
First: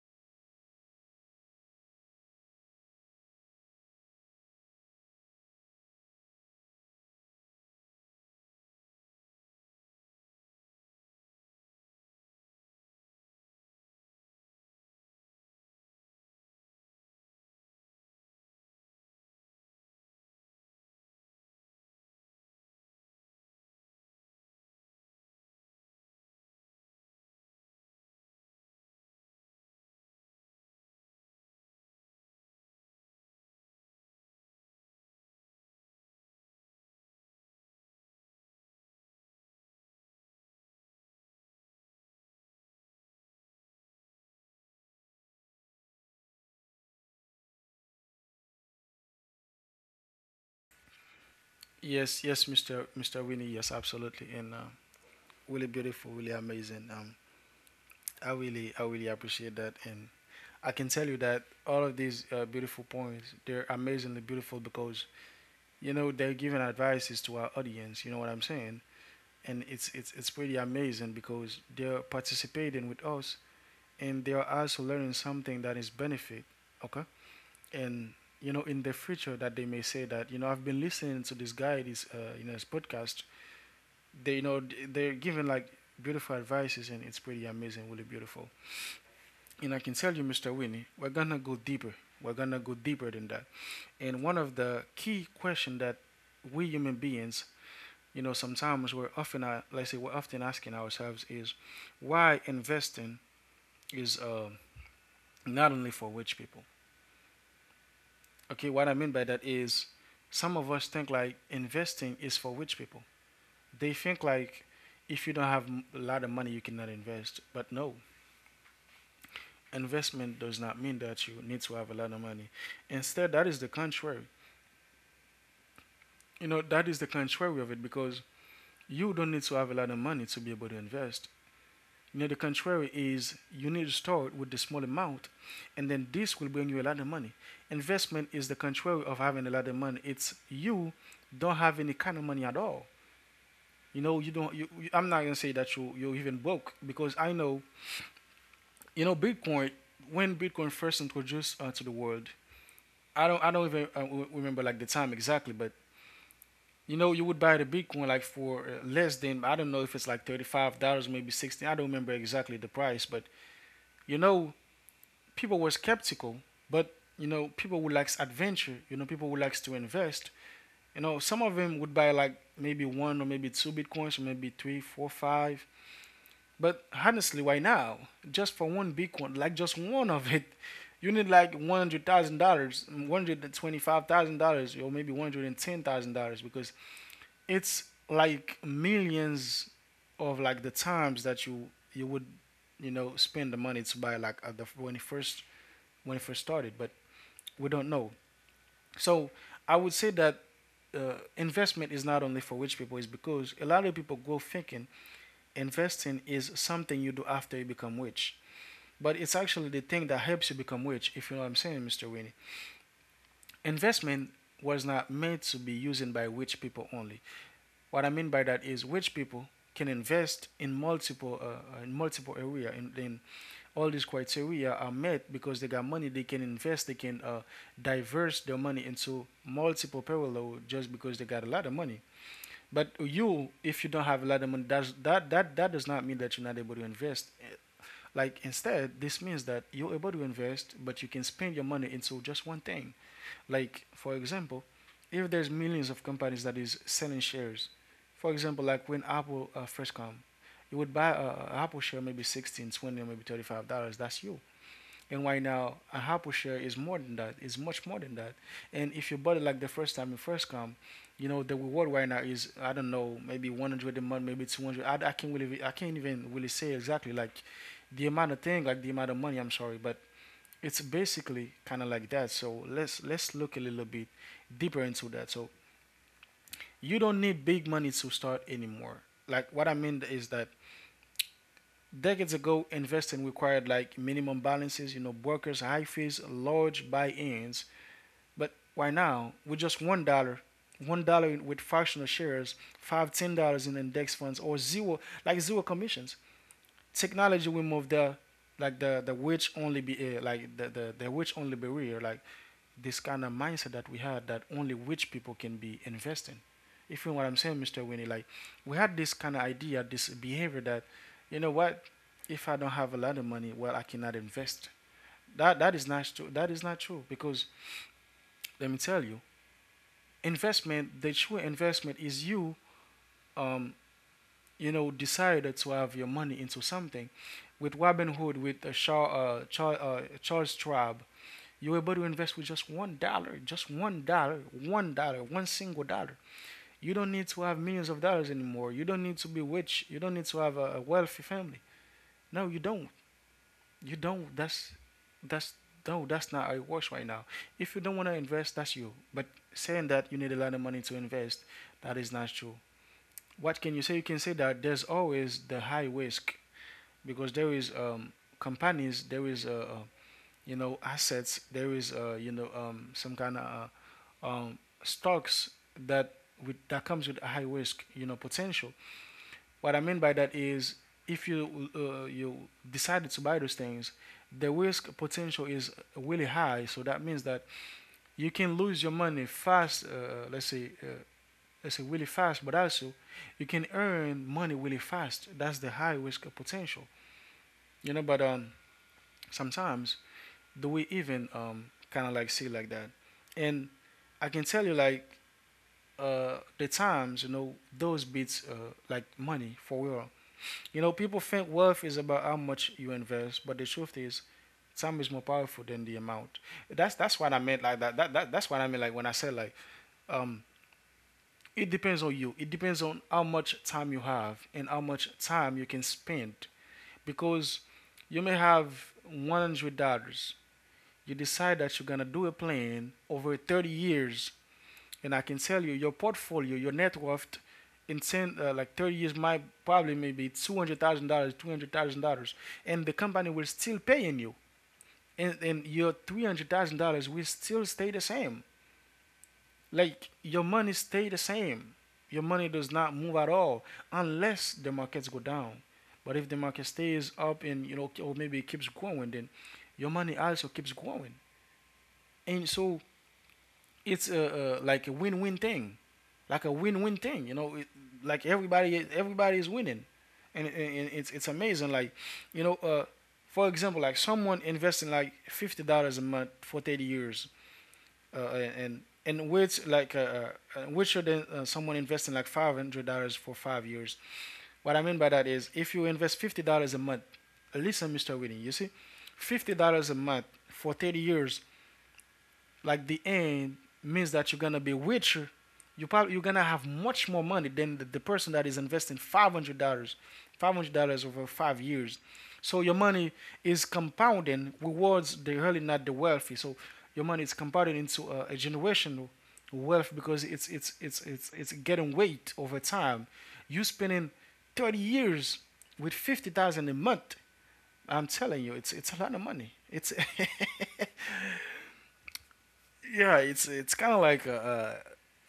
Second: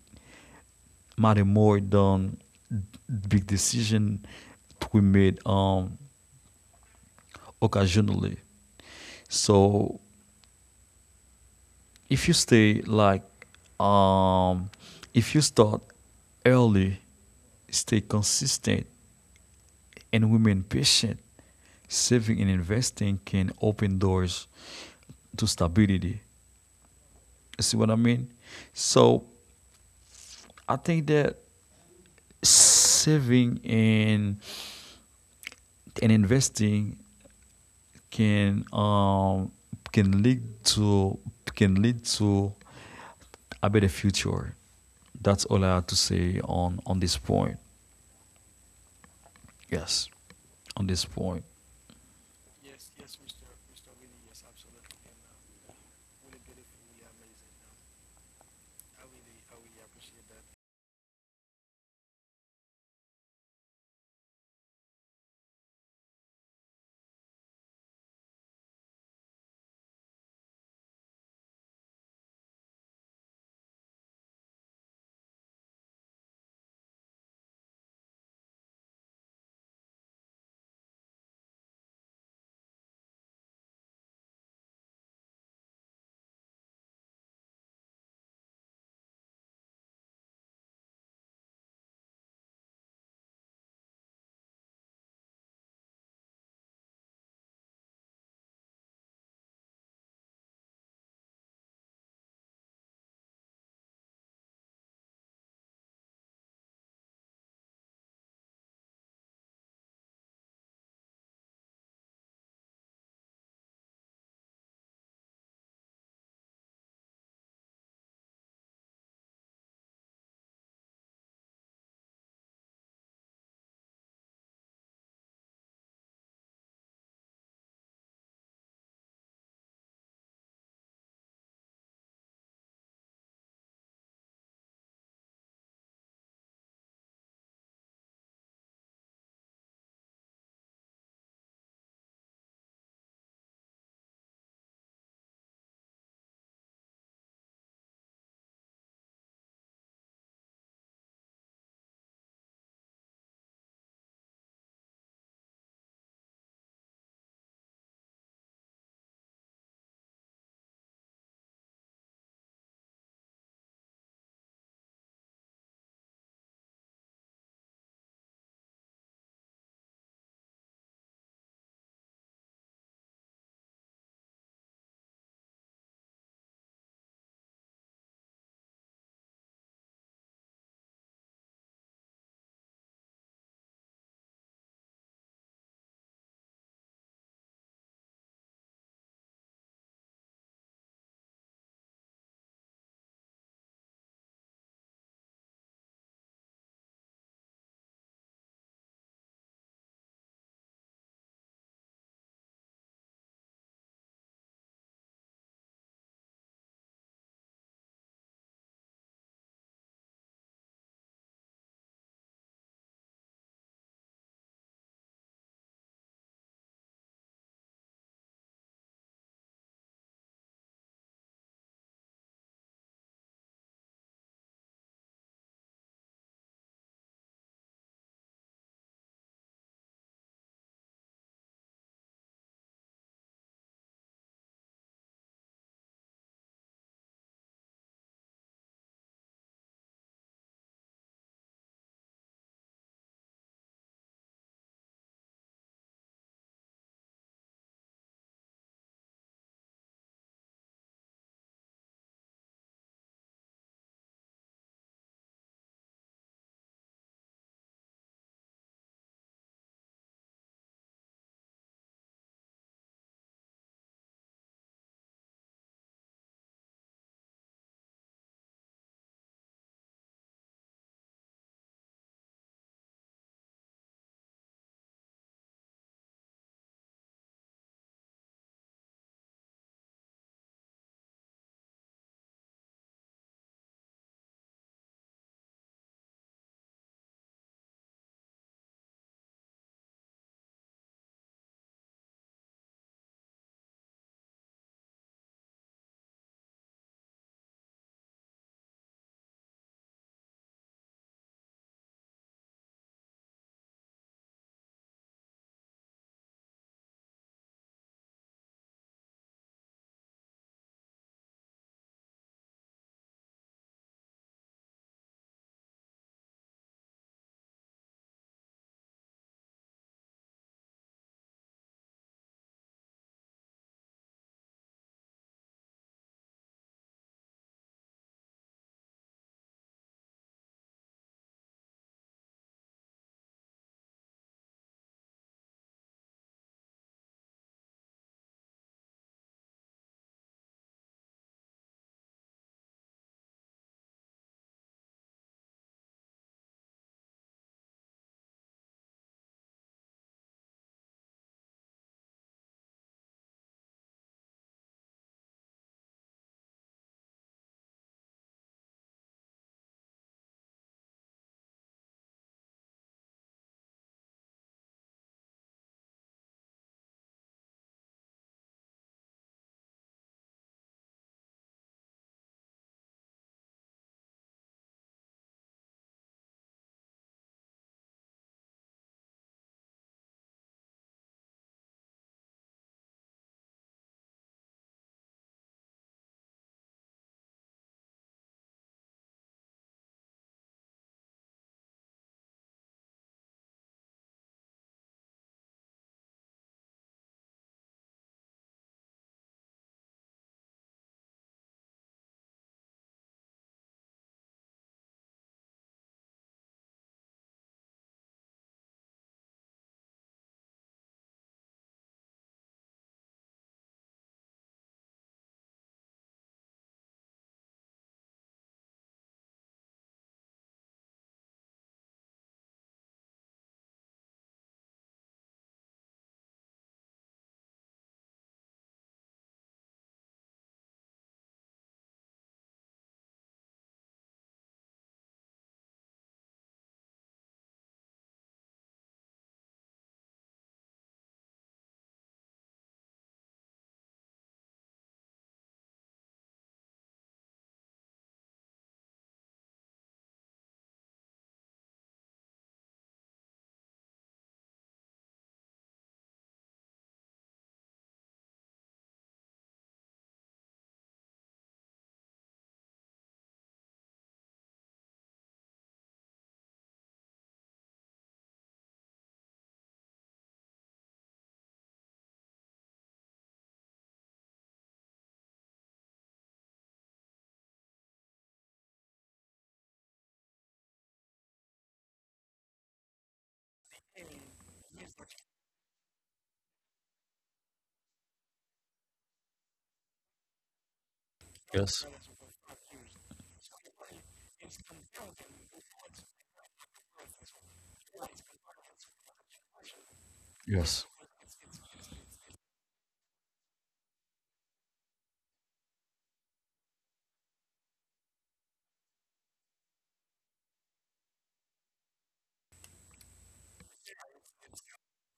S2: matter more than big decision we made occasionally. So if you stay like um if you start early, stay consistent, and remain patient, saving and investing can open doors to stability. See what I mean? So I think that saving and investing can um can lead to can lead to a better future. That's all I have to say on this point. Yes, on this point.
S1: Yes, yes, Mr. Winnie. Yes, absolutely. And really beautiful, really amazing. I really appreciate that, and I can tell you that all of these beautiful points, they're amazingly beautiful because, you know, they're giving advices to our audience. You know what I'm saying? And it's pretty amazing because they're participating with us, and they are also learning something that is benefit. Okay, and you know in the future that they may say that you know I've been listening to this guy, this you know this podcast. They they're giving like beautiful advices, and it's pretty amazing, really beautiful. And I can tell you, Mr. Winnie, we're gonna go deeper. We're gonna go deeper than that. And one of the key questions that we human beings, you know, sometimes we're often, let's say, we're often asking ourselves is why investing is not only for rich people. Okay, what I mean by that is some of us think like investing is for rich people. They think like if you don't have a lot of money, you cannot invest. But no, investment does not mean that you need to have a lot of money. Instead, that is the contrary. You know, that is the contrary of it because you don't need to have a lot of money to be able to invest. You know, the contrary is you need to start with the small amount, and then this will bring you a lot of money. Investment is the contrary of having a lot of money. It's you don't have any kind of money at all. You know, you don't. You, I'm not gonna say that you're even broke because I know. You know, Bitcoin. When Bitcoin first introduced to the world, I don't even remember like the time exactly, but You know, you would buy the big one like for less than I don't know if it's like $35, maybe 60. I don't remember exactly the price, but you know, people were skeptical. But you know, people who likes adventure, you know, people who likes to invest. You know, some of them would buy like maybe one or maybe two bitcoins, or maybe three, four, five. But honestly, why now? Just for one bitcoin, like just one of it, you need like $100,000, $125,000, or maybe $110,000 because it's like millions of like the times that you would you know spend the money to buy like at the when it first started, but we don't know. So I would say that investment is not only for rich people is because a lot of people go thinking investing is something you do after you become rich, but it's actually the thing that helps you become rich, if you know what I'm saying, Mr. Winnie. Investment was not meant to be used by rich people only. What I mean by that is which people can invest in multiple area, and then all these criteria are met because they got money, they can invest, they can diverse their money into multiple parallel just because they got a lot of money. But you, if you don't have a lot of money, that does not mean that you're not able to invest. Like instead, this means that you're able to invest, but you can spend your money into just one thing. Like for example, if there's millions of companies that is selling shares, for example, like when Apple first come, you would buy a Apple share maybe 16, 20, or maybe 35 dollars. That's you. And right now, a Apple share is more than that. It's much more than that. And if you bought it like the first time you first come, you know the reward right now is I don't know maybe 100 a month, maybe 200. I can't really I can't even really say exactly like the amount of thing like the amount of money. I'm sorry, but it's basically kind of like that. So let's look a little bit deeper into that. So you don't need big money to start anymore. Like what I mean is that decades ago, investing required like minimum balances, you know, brokers, high fees, large buy-ins. But why now? With just $1, $1 with fractional shares, $5 $10 in index funds, or zero like zero commissions. Technology will move the like the witch only be like the witch only barrier. Like this kind of mindset that we had that only rich people can be investing. If you know what I'm saying, Mr. Winnie, like we had this kind of idea, this behavior that, you know what, if I don't have a lot of money, well, I cannot invest. That is not true. That is not true because let me tell you, investment, the true investment is you, um, you know, decided to have your money into something. With Robin Hood, with Charles Schwab, you're able to invest with just $1, just $1, $1, one single dollar. You don't need to have millions of dollars anymore. You don't need to be rich. You don't need to have a wealthy family. No, you don't. You don't. That's no, that's not how it works right now. If you don't want to invest, that's you. But saying that you need a lot of money to invest, that is not true. What can you say? You can say that there's always the high risk because there is companies, there is you know assets, there is you know some kind of um, stocks that with that comes with a high risk, you know, potential. What I mean by that is if you you decided to buy those things, the risk potential is really high. So that means that you can lose your money fast. Let's say really fast, but also you can earn money really fast. That's the high risk potential, you know. But sometimes do we even kind of like see like that? And I can tell you like the times, you know, those beats, like money for real. You know, people think wealth is about how much you invest, but the truth is, time is more powerful than the amount. That's what I meant like that. That's what I meant like when I said like um, it depends on you. It depends on how much time you have and how much time you can spend because you may have $100. You decide that you're gonna do a plan over 30 years, and I can tell you your portfolio, your net worth in 10, like 30 years might probably maybe $200,000, $200,000, and the company will still paying you. And your $300,000 will still stay the same. Like your money stay the same. Your money does not move at all unless the markets go down. But if the market stays up and, you know, or maybe it keeps growing, then your money also keeps growing. And so it's like a win-win thing. Like a win-win thing. You know, it, like everybody is winning, and, and, it's amazing. Like, you know, for example, like someone investing like $50 a month for 30 years, uh, and which like which should someone investing like $500 for 5 years. What I mean by that is if you invest $50 a month, listen, Mister Whitney, you see, $50 a month for 30 years like the end means that you're gonna be richer. You probably you're gonna have much more money than the person that is investing $500, $500 over five
S2: Yes,
S1: years. So your money is compounding, rewards the really not the wealthy. So your money is compounding into a generational wealth because it's it's
S2: yes,
S1: it's it's it's getting weight over time. You spending 30 years with 50,000 a month. I'm telling you, it's a lot of money. It's yeah, it's kind of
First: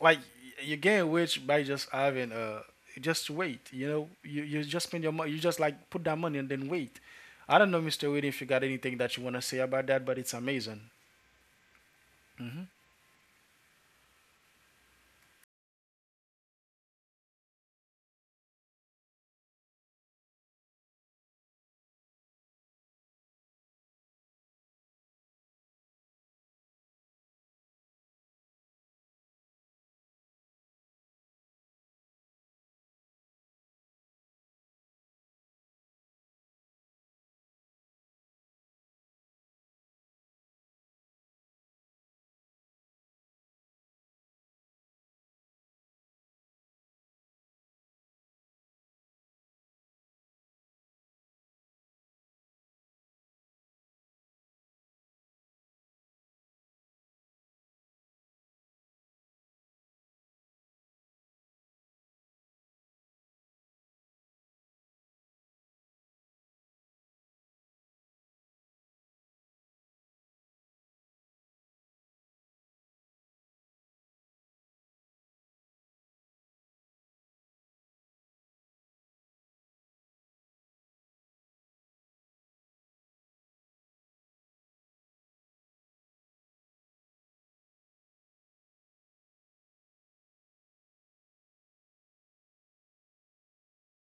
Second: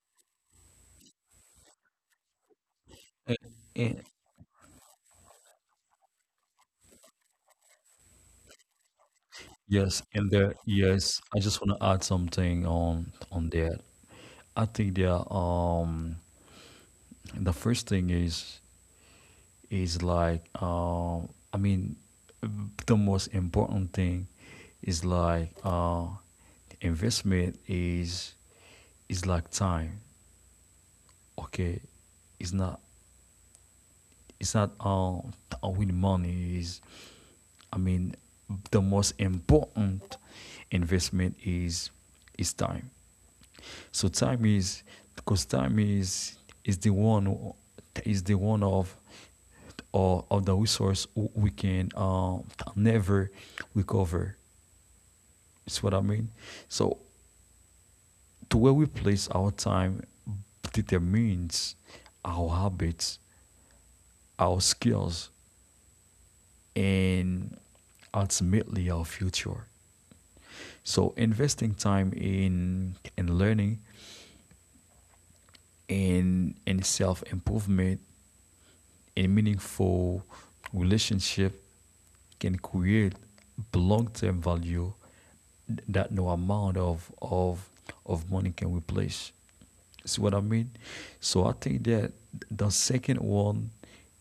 S1: like you gain weight by just having just
S2: and,
S1: wait. You
S2: and-
S1: know, you just spend your money. You just like put that money and then wait. I don't know, Mister Winnie, if you got anything that you want to say about
S2: yes,
S1: that, but
S2: and
S1: it's
S2: there.
S1: amazing.
S2: Yes, I just want to add
S1: Hmm.
S2: something on that. I think that the first thing is like I mean the most important thing is like investment is like time. Okay, it's not it's not all with money. Is I mean the most important investment is time. So time is because time is the one is the one of the resource we can never recover. It's what I mean. So, to where we place our time determines our habits, our skills, and ultimately our future. So, investing time in learning, in self improvement, in meaningful relationship can create long term value that no amount of money can replace. See what I mean? So I think that the second one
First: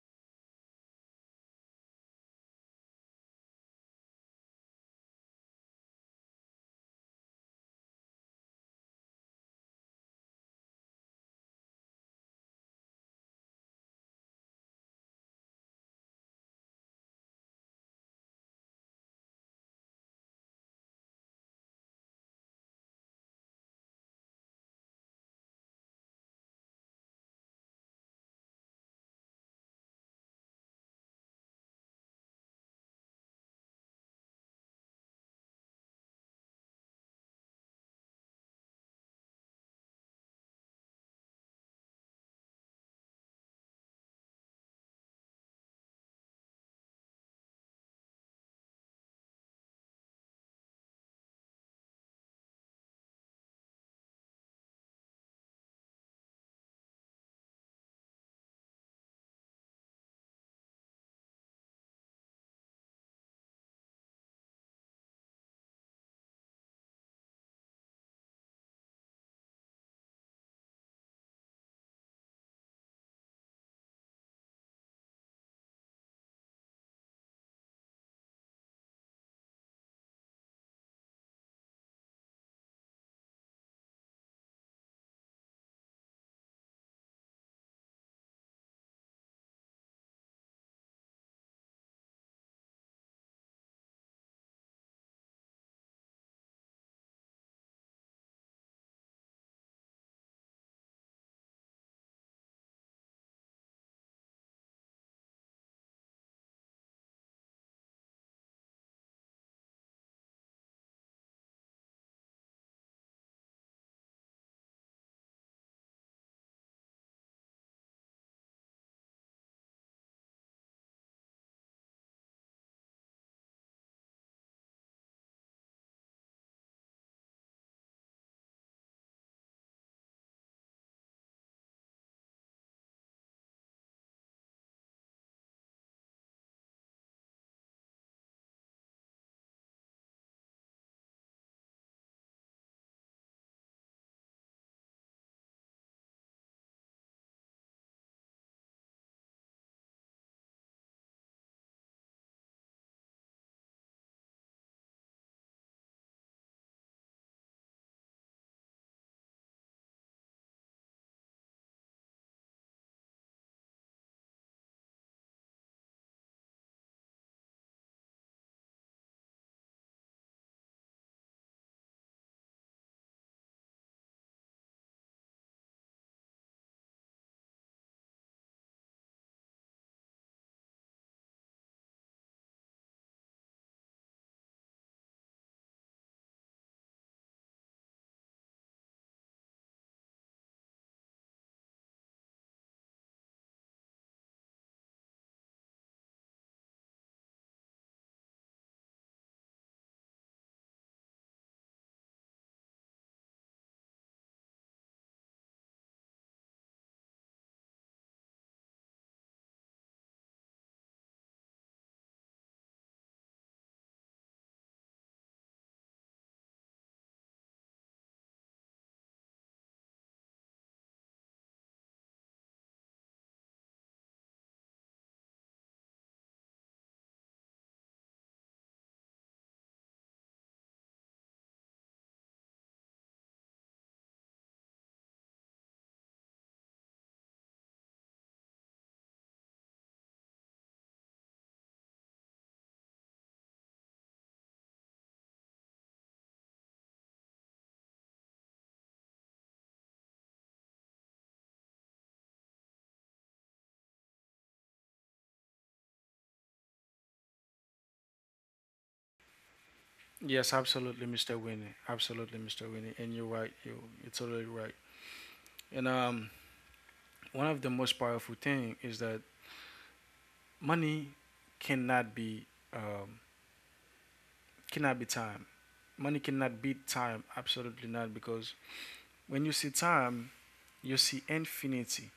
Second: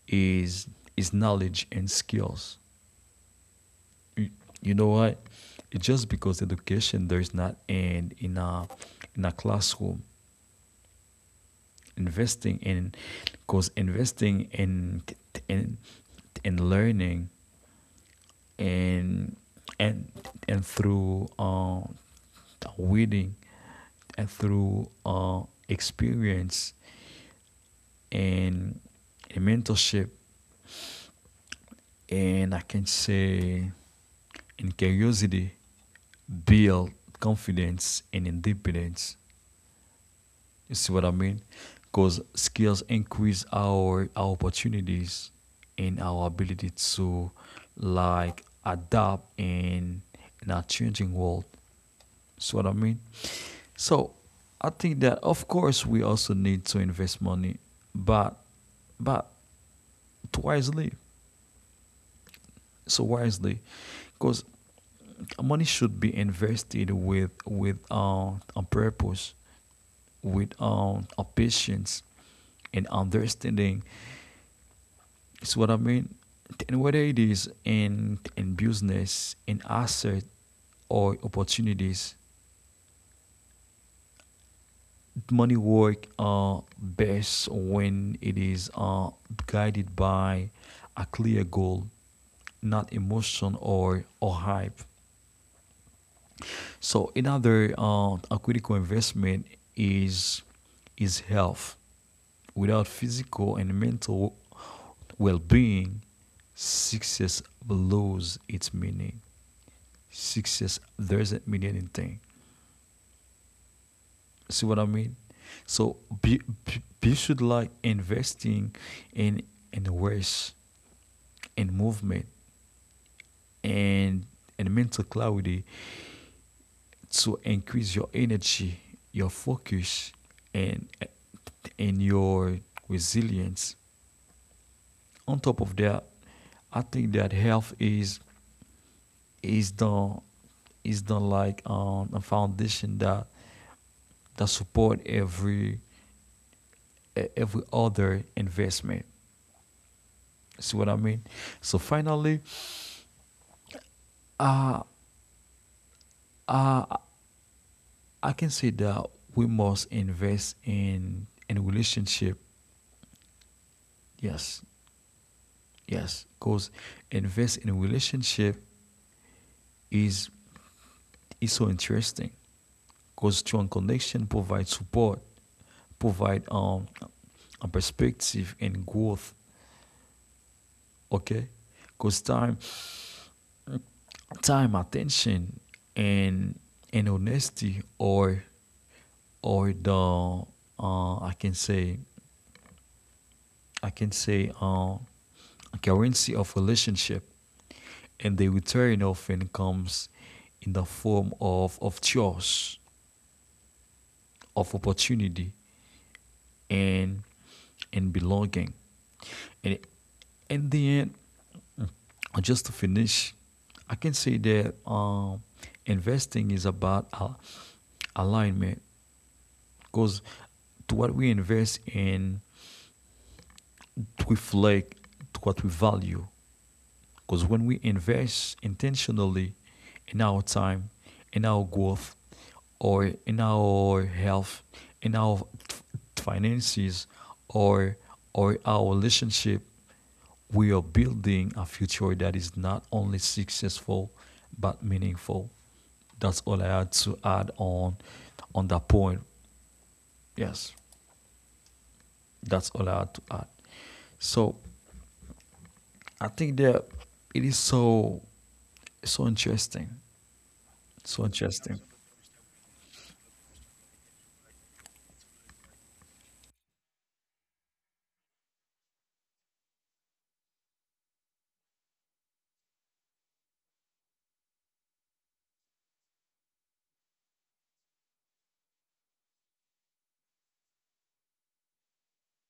S2: is is knowledge and skills. You, you know what? It's just because education there is not in a classroom. Investing in Because investing in in learning and and and through reading and through experience and in mentorship and I can say in curiosity build confidence and independence. You see what I mean? Because skills increase our opportunities and our ability to like adapt in a changing world. See what I mean? So I think that of course we also need to invest money, but but wisely wisely because money should be invested with a purpose with a patience and understanding is what I mean. And whether it is in business in asset or opportunities money work best when it is guided by a clear goal, not emotion or hype. So another a critical investment is is health. Without physical and mental well-being, success loses its meaning. Success doesn't mean anything. See what I mean? So be should like investing in in rest, in movement, and and mental clarity to increase your energy, your focus, and and your resilience. On top of that, I think that health is the is the like a foundation that support every every other investment. See what I mean? So finally, uh, uh, I can say that we must invest in relationship. Yes, yes, because invest in relationship is is so interesting because strong connection provides support, provide a perspective and growth. Okay, because time, time, attention, and and honesty, or the I can say I can say uh, currency of relationship, and the return often comes in the form of choice, of opportunity, and and belonging, and in the end, just to finish, I can say that investing is about alignment because to what we invest in to reflect to what we value. Because when we invest intentionally in our time, in our growth, or in our health, in our finances, or or our relationship, we are building a future that is not only successful but meaningful. That's all I had to add on that point. Yes, that's all I had to add. So I think that it is so interesting,
S1: Yes,
S2: so
S1: absolutely, Mister
S2: interesting.
S1: Winnie. Absolutely, Mister Winnie. And you're right. You're totally right. And one of the most powerful thing is that money cannot be um, cannot be time. Money cannot beat time. Absolutely not, because when you see time, you see infinity,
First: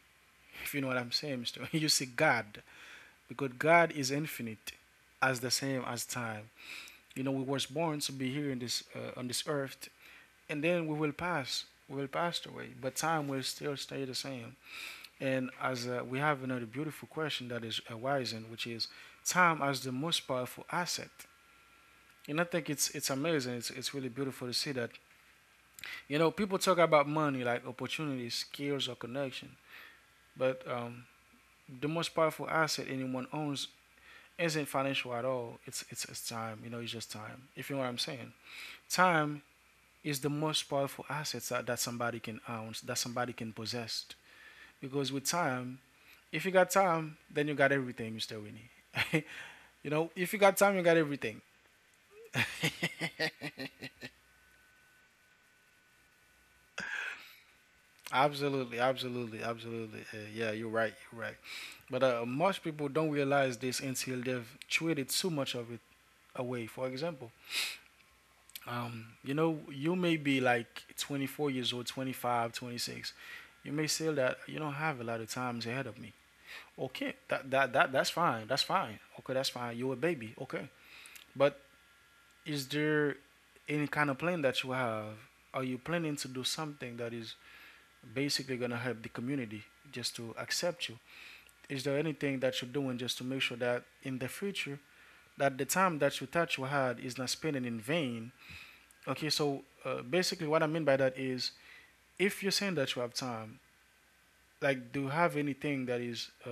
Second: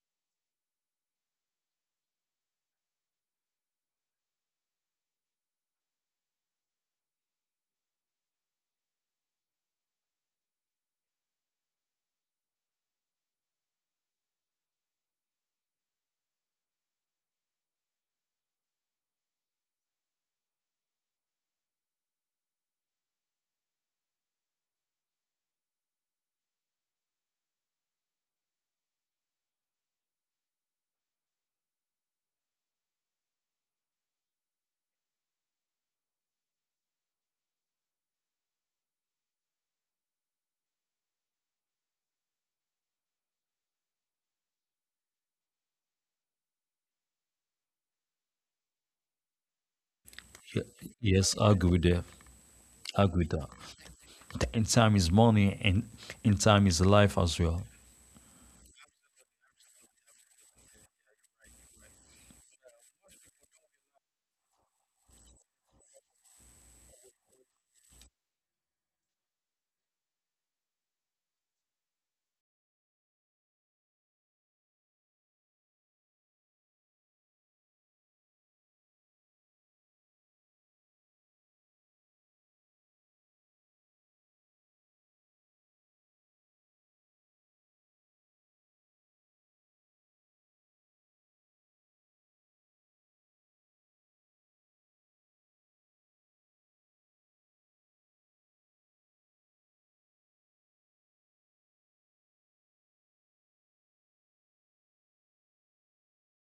S1: if you know what I'm saying, Mr. You see God, because God is infinite as the same as time. You know, we was born to be here in this on this earth, and then we will pass. We will pass away, but time will still stay the same. And as we have another beautiful question that is arising, which is time as the most powerful asset. And I think it's amazing. it's really beautiful to see that. You know, people talk about money like opportunities, skills, or connection, but the most powerful asset anyone owns isn't financial at all. It's time. You know, it's just time. If you know what I'm saying, time is the most powerful asset that somebody can own, that somebody can possess. Because with time, if you got time, then you got everything, Mr. Winnie. You know, if you got
S2: Ye-
S1: time, you got
S2: Yes,
S1: everything.
S2: I agree with that. I agree with that. And time is money, and time is life as well.
S1: Absolutely, absolutely, absolutely. Yeah, you're right. You're right. But most people don't realize this until they've traded too much of it away. For example, you know, you may be like 24 years old, 25, 26. You may say that you don't have a lot of times ahead of me. Okay, that's fine. That's fine. Okay, that's fine. You're a baby. Okay. But is there any kind of plan that you have? Are you planning to do something that is basically going to help the community just to accept you? Is there anything that you're doing just to make sure that in the future, that the time that you thought you had is not spending in vain? Okay, so basically, what I mean by that is if you're saying that you have time, like, do you have anything that is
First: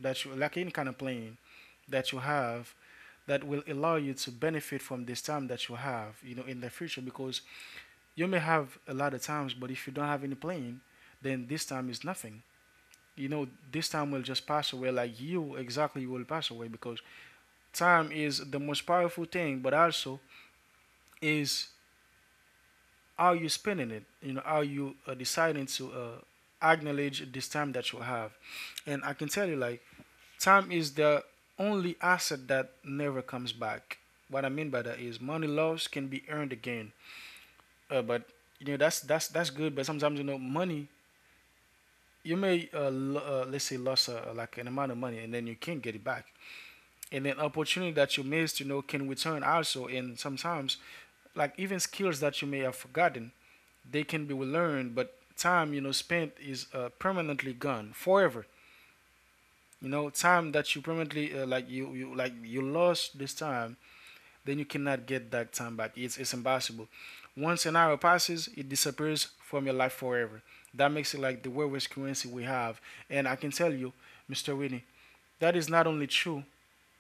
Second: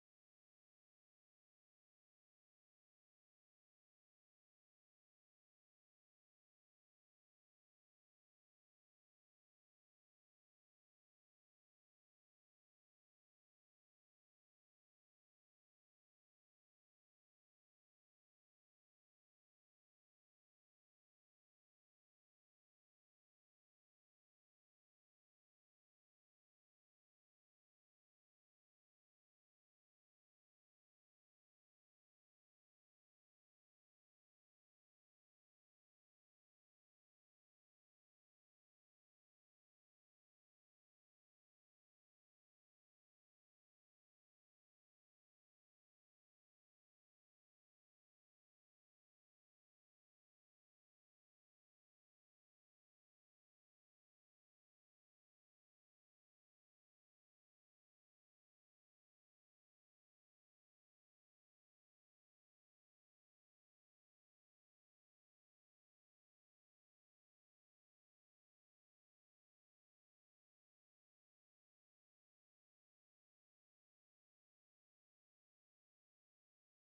S1: that you like any kind of plan that you have that will allow you to benefit from this time that you have, you know, in the future? Because you may have a lot of times, but if you don't have any plan, then this time is nothing. You know, this time will just pass away. Like you, exactly, will pass away because time is the most powerful thing, but also is how you spending it. You know, how you are deciding to acknowledge this time that you have. And I can tell you, like, time is the only asset that never comes back. What I mean by that is money lost can be earned again. But you know, that's good, but sometimes you know, money, you may let's say lost like an amount of money, and then you can't get it back. And then opportunity that you missed, you know, can return also. And sometimes, like, even skills that you may have forgotten, they can be learned, but time, you know, spent is permanently gone forever. You know, time that you permanently like you like you lost this time, then you cannot get that time back. It's impossible. Once an hour passes, it disappears from your life forever. That makes it like the weirdest currency we have. And I can tell you, Mr. Whitney, that is not only true,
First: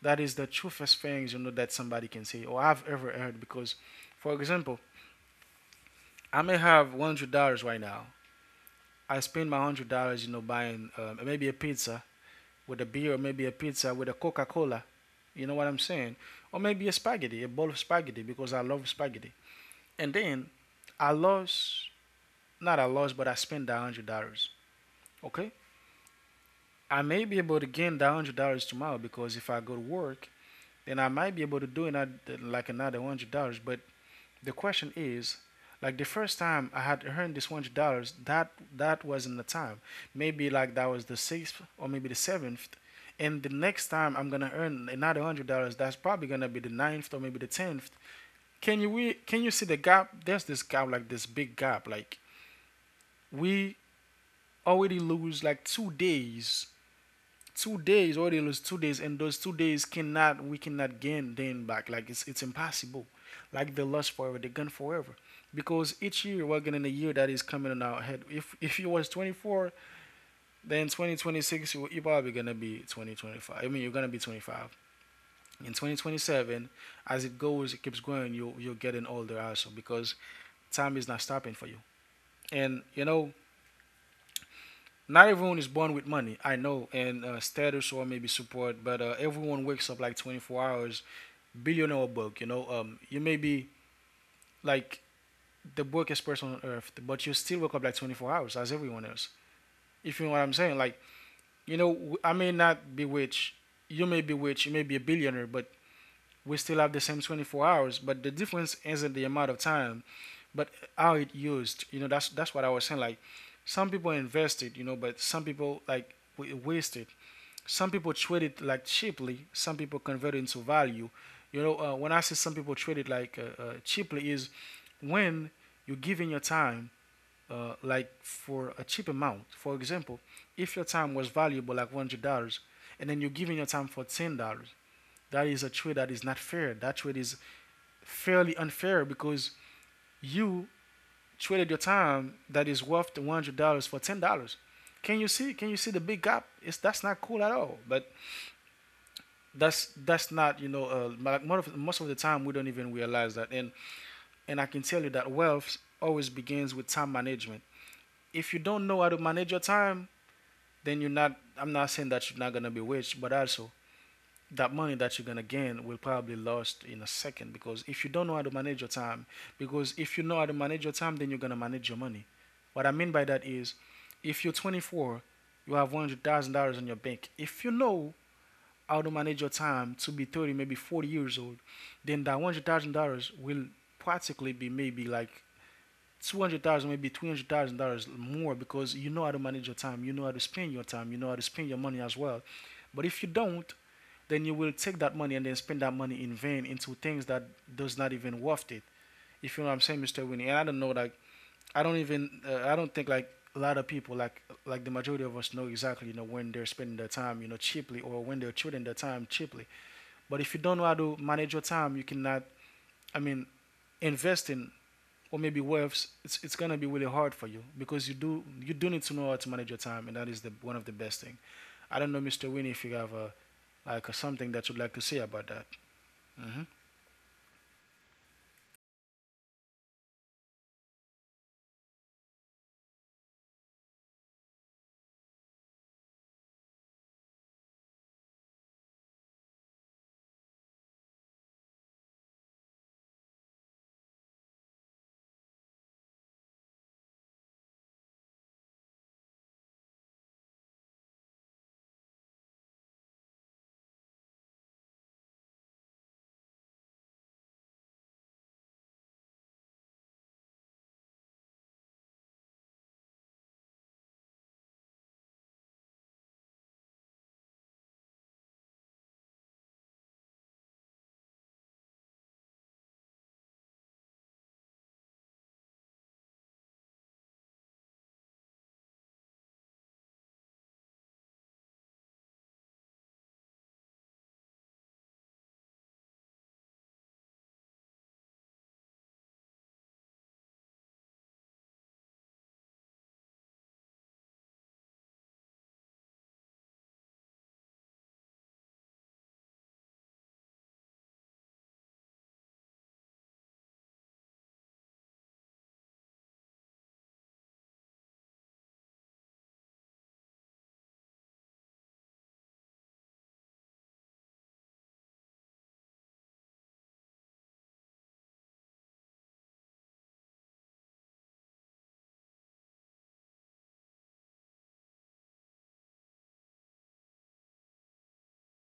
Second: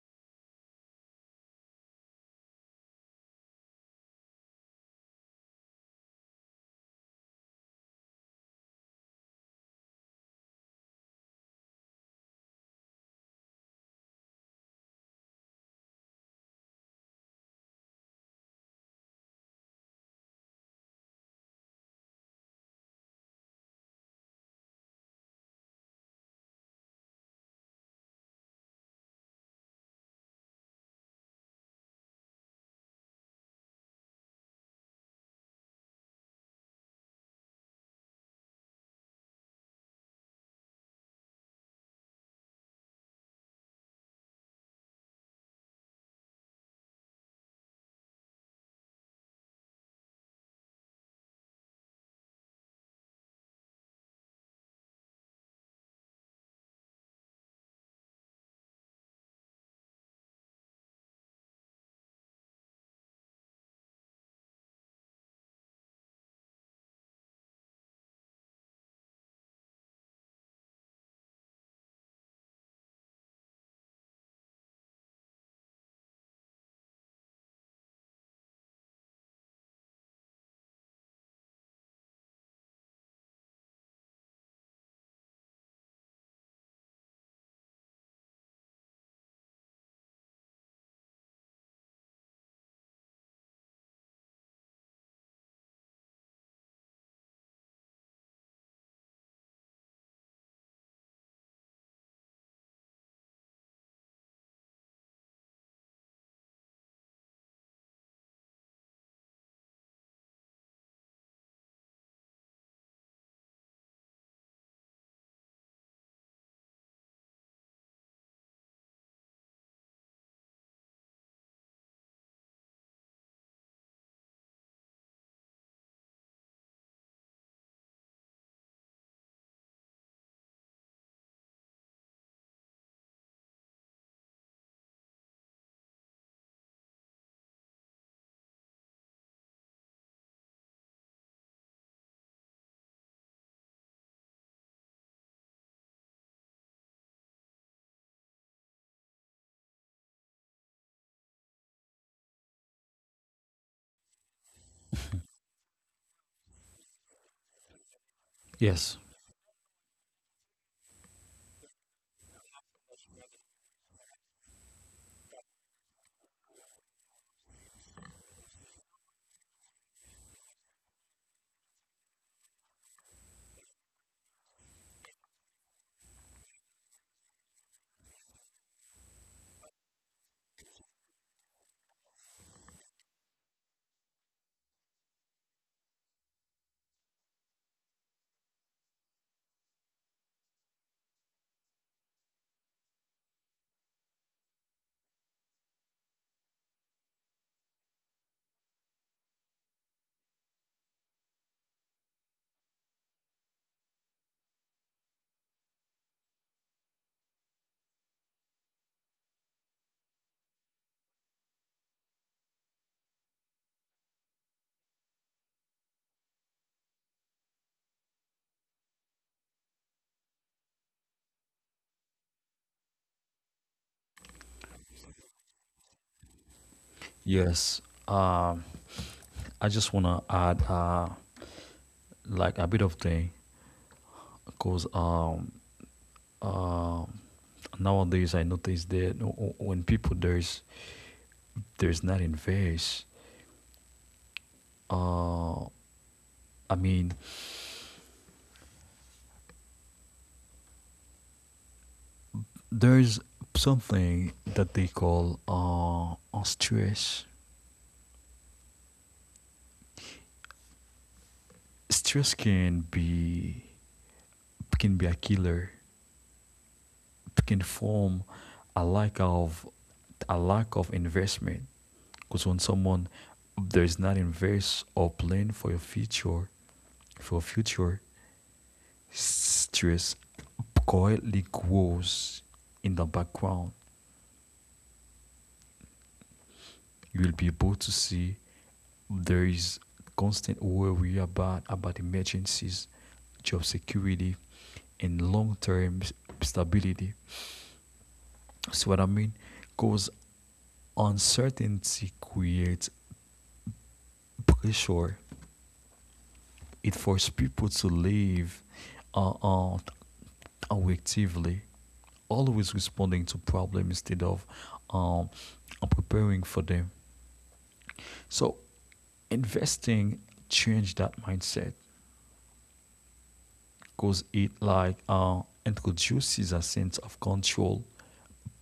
S1: that is the truest things, you know, that somebody can say or I've ever heard. Because for example, I may have $100 right now. I spend my $100, you know, buying maybe a pizza with a beer, or maybe a pizza with a Coca Cola. You know what I'm saying? Or maybe a spaghetti, a bowl of spaghetti because I love spaghetti. And then I lost, not I lost, but I spent that $100. Okay, I may be able to gain that $100 tomorrow because if I go to work, then I might be able to do another, like, another $100. But the question is, like, the first time I had earned this $100, that that wasn't the time. Maybe like that was the sixth or maybe the seventh. And the next time I'm gonna earn another $100, that's probably gonna be the ninth or maybe the tenth. Can you see the gap? There's this gap, like this big gap. Like, we already lose like 2 days, already lost. 2 days, and those 2 days cannot we cannot gain them back. Like, it's impossible. Like, the lost forever, the gone forever. Because each year we're getting a year that is coming on our head. If you was 24, then 2026, you're probably gonna be 2025, I mean you're gonna be 25 in 2027. As it goes, it keeps going. You're getting older also because time is not stopping for you. And you know, not everyone is born with money, I know, and status, or maybe support, but everyone wakes up like 24 hours, billionaire book you know, you may be, like, the wealthiest person on earth, but you still wake up like 24 hours as everyone else. If you know what I'm saying, like, you know, I may not be rich, you may be rich, you may be a billionaire, but we still have the same 24 hours. But the difference isn't the amount of time, but how it used. You know, that's what I was saying. Like, some people invested, you know, but some people, like wasted. Some people trade it like cheaply. Some people convert it into value. You know, when I say some people trade it like cheaply, is when you're giving your time like for a cheap amount. For example, if your time was valuable like $100, and then you're giving your time for $10, that is a trade that is not fair. That trade is fairly unfair because you traded your time that is worth $100 for $10. Can you see? Can you see the big gap? It's that's not cool at all. But that's not, you know, like most of the time, we don't even realize that. And I can tell you that wealth always begins with time management. If you don't
S2: Yes,
S1: know how to manage your time, then you're not, I'm not saying that you're not going to be rich, but also that money that you're going to gain will probably lost in a second, because if you don't know how to manage your time, because if you know how to manage your time, then you're going to manage your money. What I mean by that is if you're 24, you have $100,000 in your bank, if you know how to manage your time to be 30, maybe 40 years old, then that $100,000 will practically be maybe like 200,000, maybe $300,000 more because you know how to manage your time, you know how to spend your time, you know how to spend your money as well. But if you don't, then you will take that money and then spend that money in vain into things that does not even worth it. If you know what I'm saying, Mr. Winnie. And I don't know, like, I don't think, like, a lot of people, like the majority of us, know exactly, you know, when they're spending their time, you know, cheaply, or when they're treating their time cheaply. But if you don't know how to manage your time, you cannot. I mean, investing or maybe wealth, it's gonna be really hard for you because you do need to know how to manage your time, and that is the one of the best thing. I don't know, Mr. Winnie, if you have a like something that you'd like to say about that. Hmm.
S2: yes. Um, I just wanna add like a bit of thing. Because uh, Nowadays I notice that when people there's not invest, uh, I mean there's something that they call stress. Stress can be a killer. It can form a lack of a lack of investment. Because when someone there is not invest or plan for your future, for future, stress quietly grows in the background. You will be able to see there is constant worry about emergencies, job security, and long-term stability. See what I mean? Because uncertainty creates pressure. It forces people to live uh, uh, actively, always responding to problems instead of um, preparing for them. So investing change that mindset because it like introduces a sense of control,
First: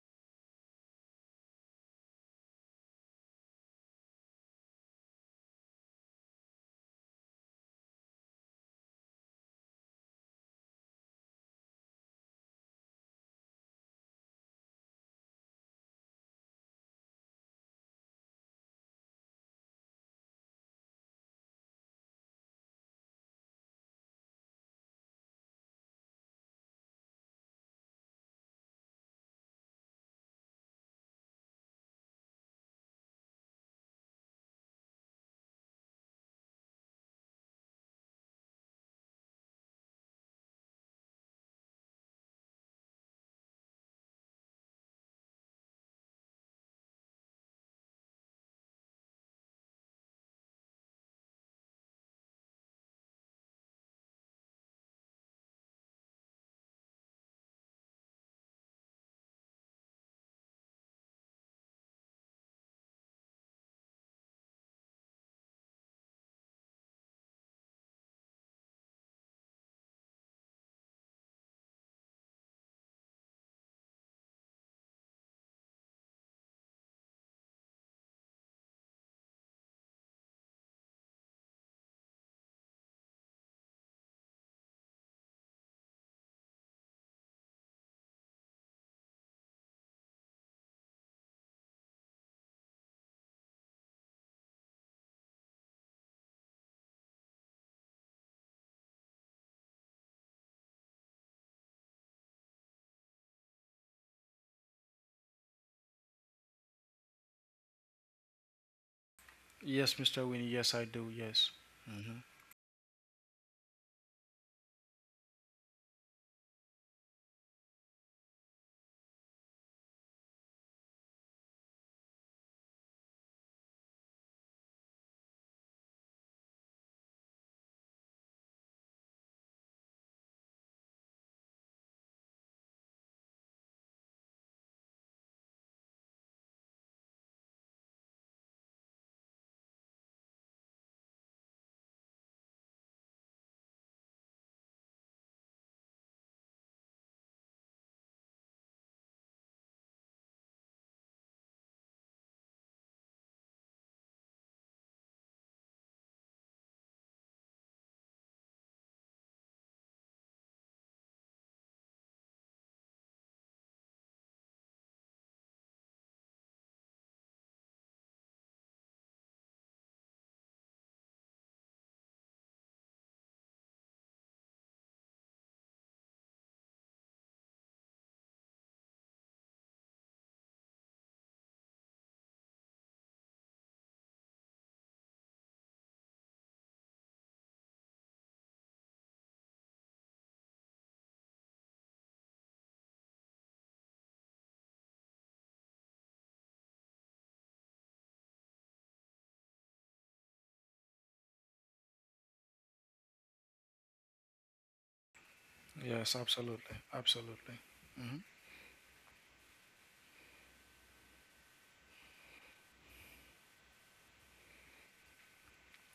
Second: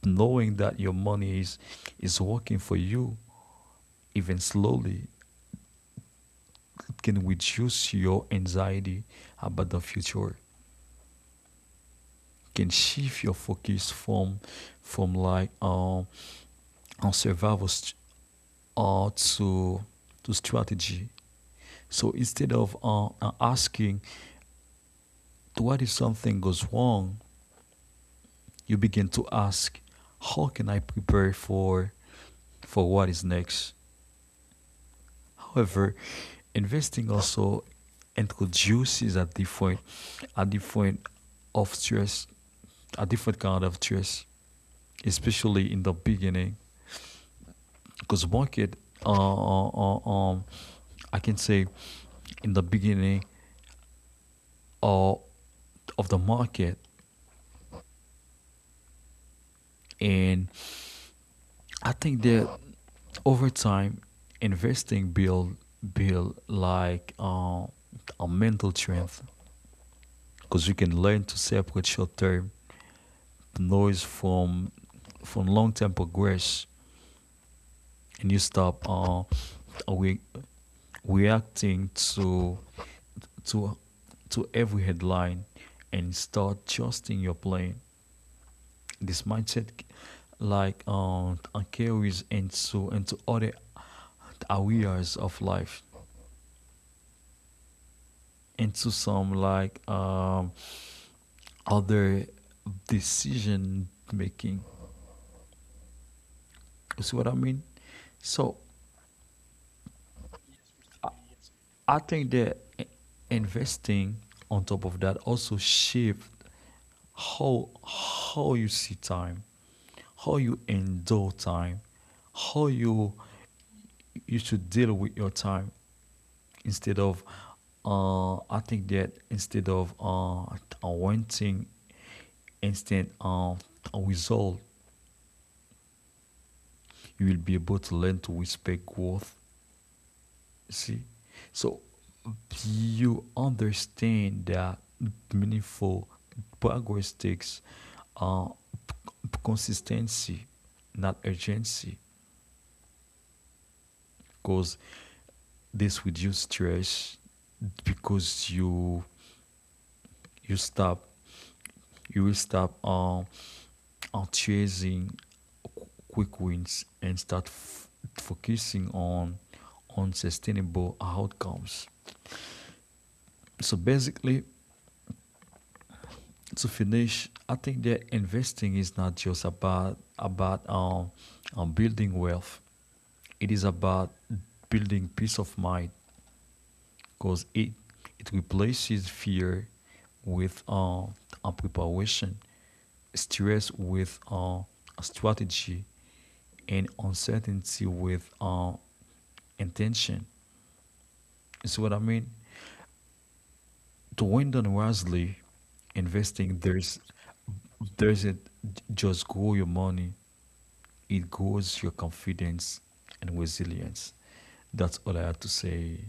S2: knowing that your money is working for you. Even slowly, it can reduce your anxiety about the future. It can shift your focus from from like um on survival uh, to to strategy. So instead of asking what if something goes wrong, you begin to ask, how can I prepare for what is next? However, investing also introduces a different a different of stress, a different kind of stress, especially in the beginning, because market uh, uh, uh, um I can say in the beginning uh, of the market. And I think that over time, investing build like a mental strength, because you can learn to separate short term noise from long term progress, and you stop re- reacting to to every headline, and start trusting your plan. This mindset like um carries into other areas of life, into some other decision making. You see what I mean? So
S1: Yes, Mr. Winnie. Yes, I do. Yes.
S2: I
S1: Hmm.
S2: think that investing, on top of that, also shift how you see time, how you endure time, how you you should deal with your time, instead of uh, I think that instead of uh, wanting instant result. You will be able to learn to whisper growth. See, so you understand that meaningful progress takes uh, consistency, not urgency, because this reduces stress, because you stop you will stop on chasing quick wins, and start focusing on sustainable outcomes. So basically, to finish, I think that investing is not just about building wealth. It is about building peace of mind, because it replaces fear with a preparation, stress with a strategy, and uncertainty with intention. You see what I mean? To win done wisely,
S1: Yes,
S2: investing
S1: absolutely, absolutely.
S2: there's
S1: Hmm.
S2: it just grow your money. It grows your confidence and resilience. That's all I have to say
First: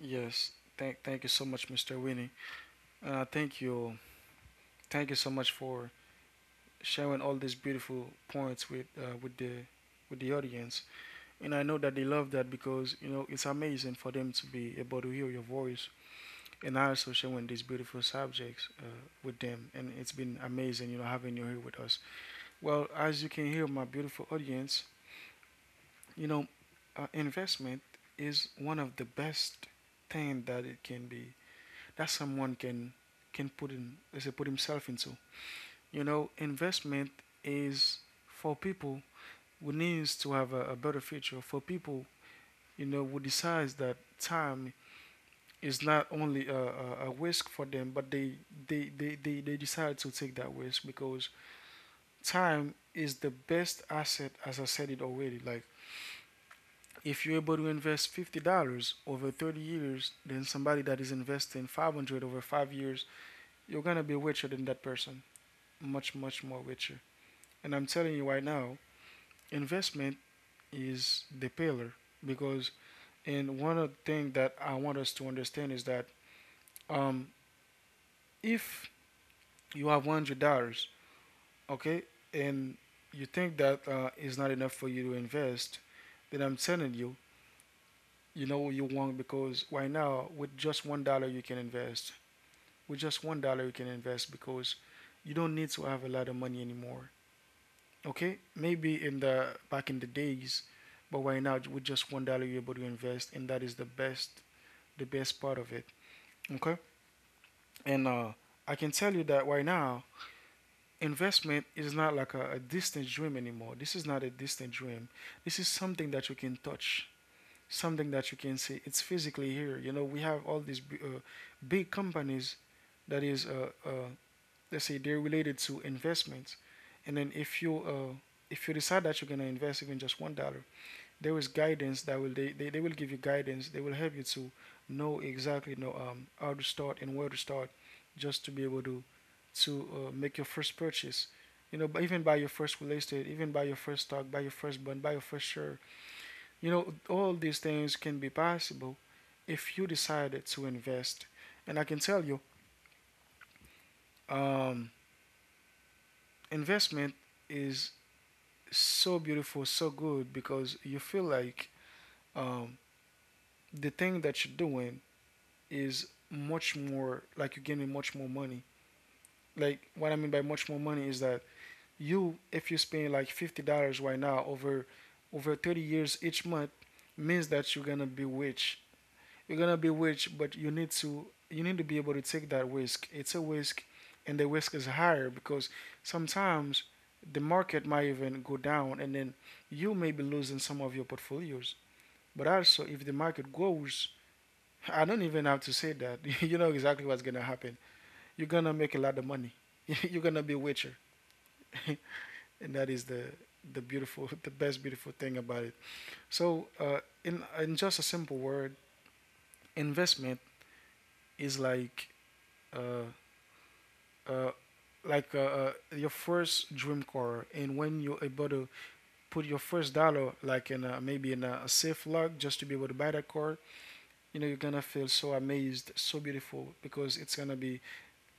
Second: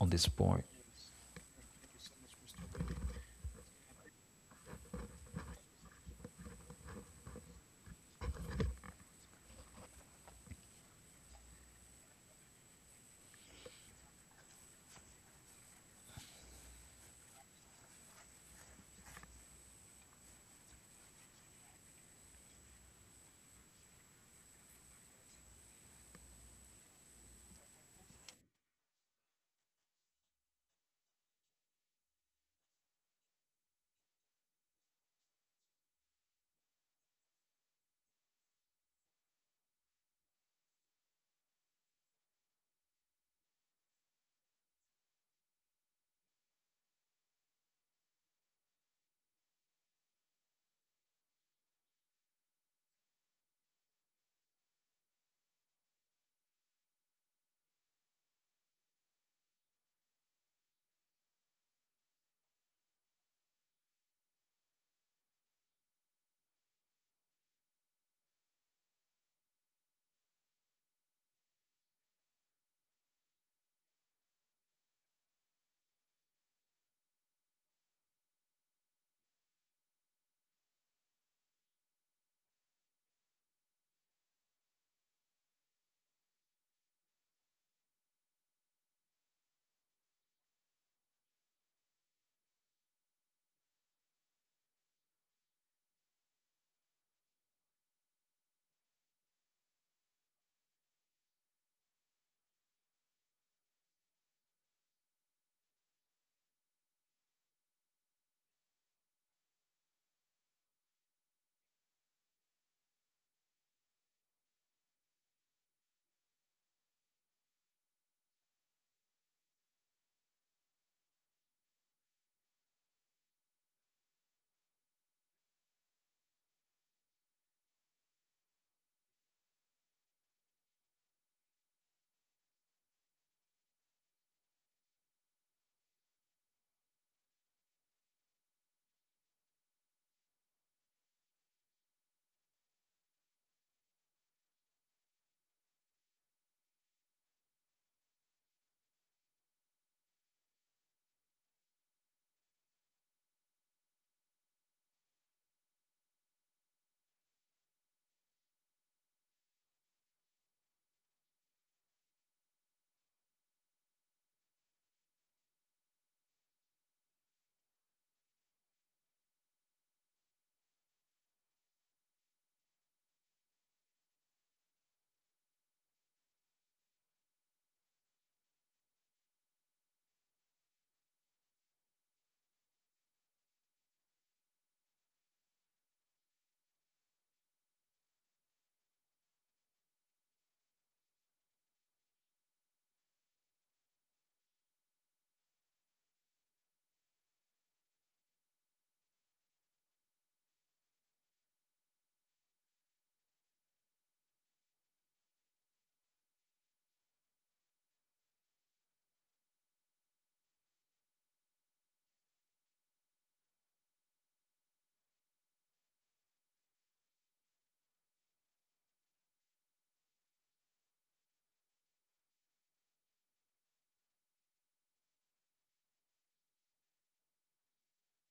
S2: on this point.
S1: Thank you so much, Mr. Winnie. Uh, thank you, thank you so much for sharing all these beautiful points with the audience. And I know that they love that because, you know, it's amazing for them to be able to hear your voice. And I also sharing these beautiful subjects with them. And it's been amazing, you know, having you here with us. Well, as you can hear, my beautiful audience, you know, investment is one of the best thing that it can be, that someone can put in, let's say, put himself into. You know, investment is for people who needs to have a better future, for people, you know, who decides that time is not only a risk for them, but they they decide to take that risk because time is the best asset, as I said it already. Like, if you're able to invest $50 over 30 years, then somebody that is investing $500 over 5 years, you're gonna be richer than that person, much much more richer. And I'm telling you right now, investment is the pillar because and one of the things that I want us to understand is that um, if you have $100, okay, and you think that is not enough for you to invest, then I'm telling you, you know what you want because right now, with just $1, you can invest. With just $1, you can invest because you don't need to have a lot of money anymore. Okay, maybe in the back in the days, but right now with just $1 you're able to invest, and that is the best part of it. Okay, and I can tell you that right now investment is not like a distant dream anymore. This is not a distant dream. This is something that you can touch, something that you can see. It's physically here. You know, we have all these big companies that is, let's say, they're related to investments. And then if you decide that you're gonna invest even just $1, there is guidance that they will give you guidance. They will help you to know exactly how to start and where to start, just to be able to make your first purchase. You know, but even buy your first real estate, even buy your first stock, buy your first bond, buy your first share. You know, all these things can be possible if you decided to invest. And I can tell you, um, investment is so beautiful, so good because you feel like um, the thing that you're doing is much more like you're getting much more money. Like what I mean by much more money is that you if you spend like $50 right now over 30 years each month means that you're gonna be rich. You're gonna be rich but you need to be able to take that risk. It's a risk and the risk is higher because sometimes the market might even go down and then you may be losing some of your portfolios. But also if the market goes I don't even have to say that. You know exactly what's gonna happen, you're gonna make a lot of money. You're gonna be a Witcher, and that is the beautiful, the best beautiful thing about it. So, in just a simple word, investment is like uh, uh, like uh, your first dream car, and when you're able to put your first dollar, like maybe in a safe lock, just to be able to buy that car, you know, you're gonna feel so amazed, so beautiful, because it's gonna be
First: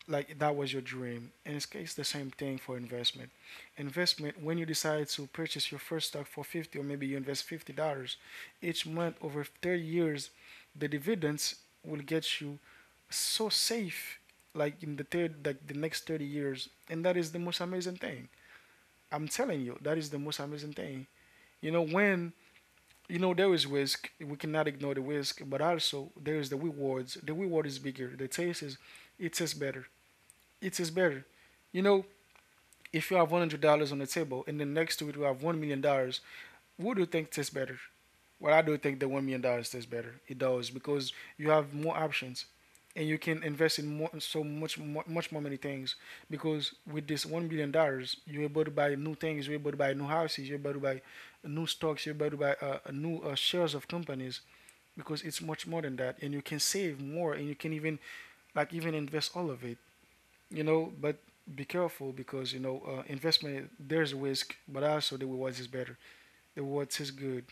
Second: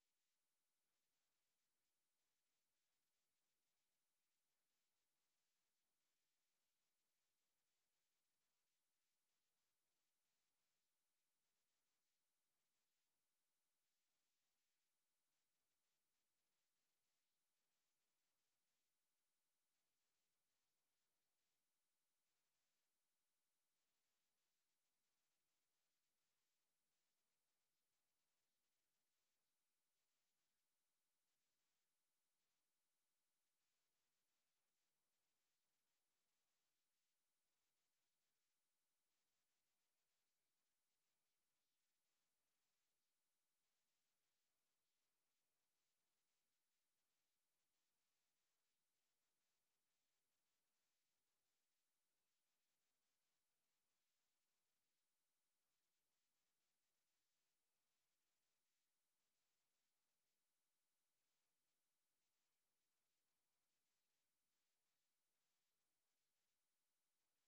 S1: like that was your dream. And it's the same thing for investment. Investment, when you decide to purchase your first stock for 50 or maybe you invest $50 each month over 30 years, the dividends will get you so safe like in the third like the next 30 years, and that is the most amazing thing. I'm telling you, that is the most amazing thing. You know, when you know there is risk, we cannot ignore the risk, but also there is the rewards. The reward is bigger, the taste is, it tastes better, it is better. You know, if you have $100 on the table and then next to it we have $1 million, what do you think tastes better? Well, I do think the $1 million tastes better. It does because you have more options, and you can invest in more, so much, much more many things. Because with this $1 million, you're able to buy new things. You're able to buy new houses. You're able to buy new stocks. You're able to buy new shares of companies because it's much more than that, and you can save more, and you can even like even invest all of it. You know, but be careful because you know investment. There's risk, but also the rewards is better. The rewards is good,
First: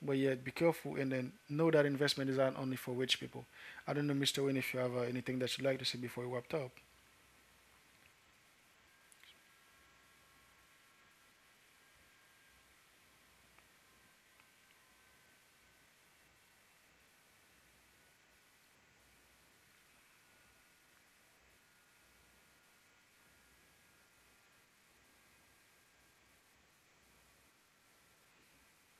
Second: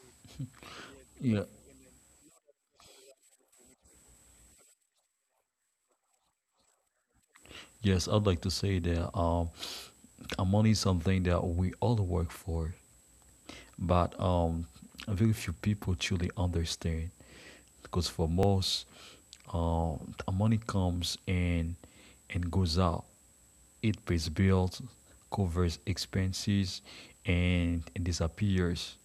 S1: but yeah, be careful and then
S2: Yeah.
S1: know that investment is not only for rich people. I don't know, Mister Wayne, if you have anything that you'd like to say before we wrap up.
S2: Yes, I'd like to say that money is something that we all work for, but very few people truly understand. Because for most, money comes in and goes out. It pays bills, covers expenses, and disappears.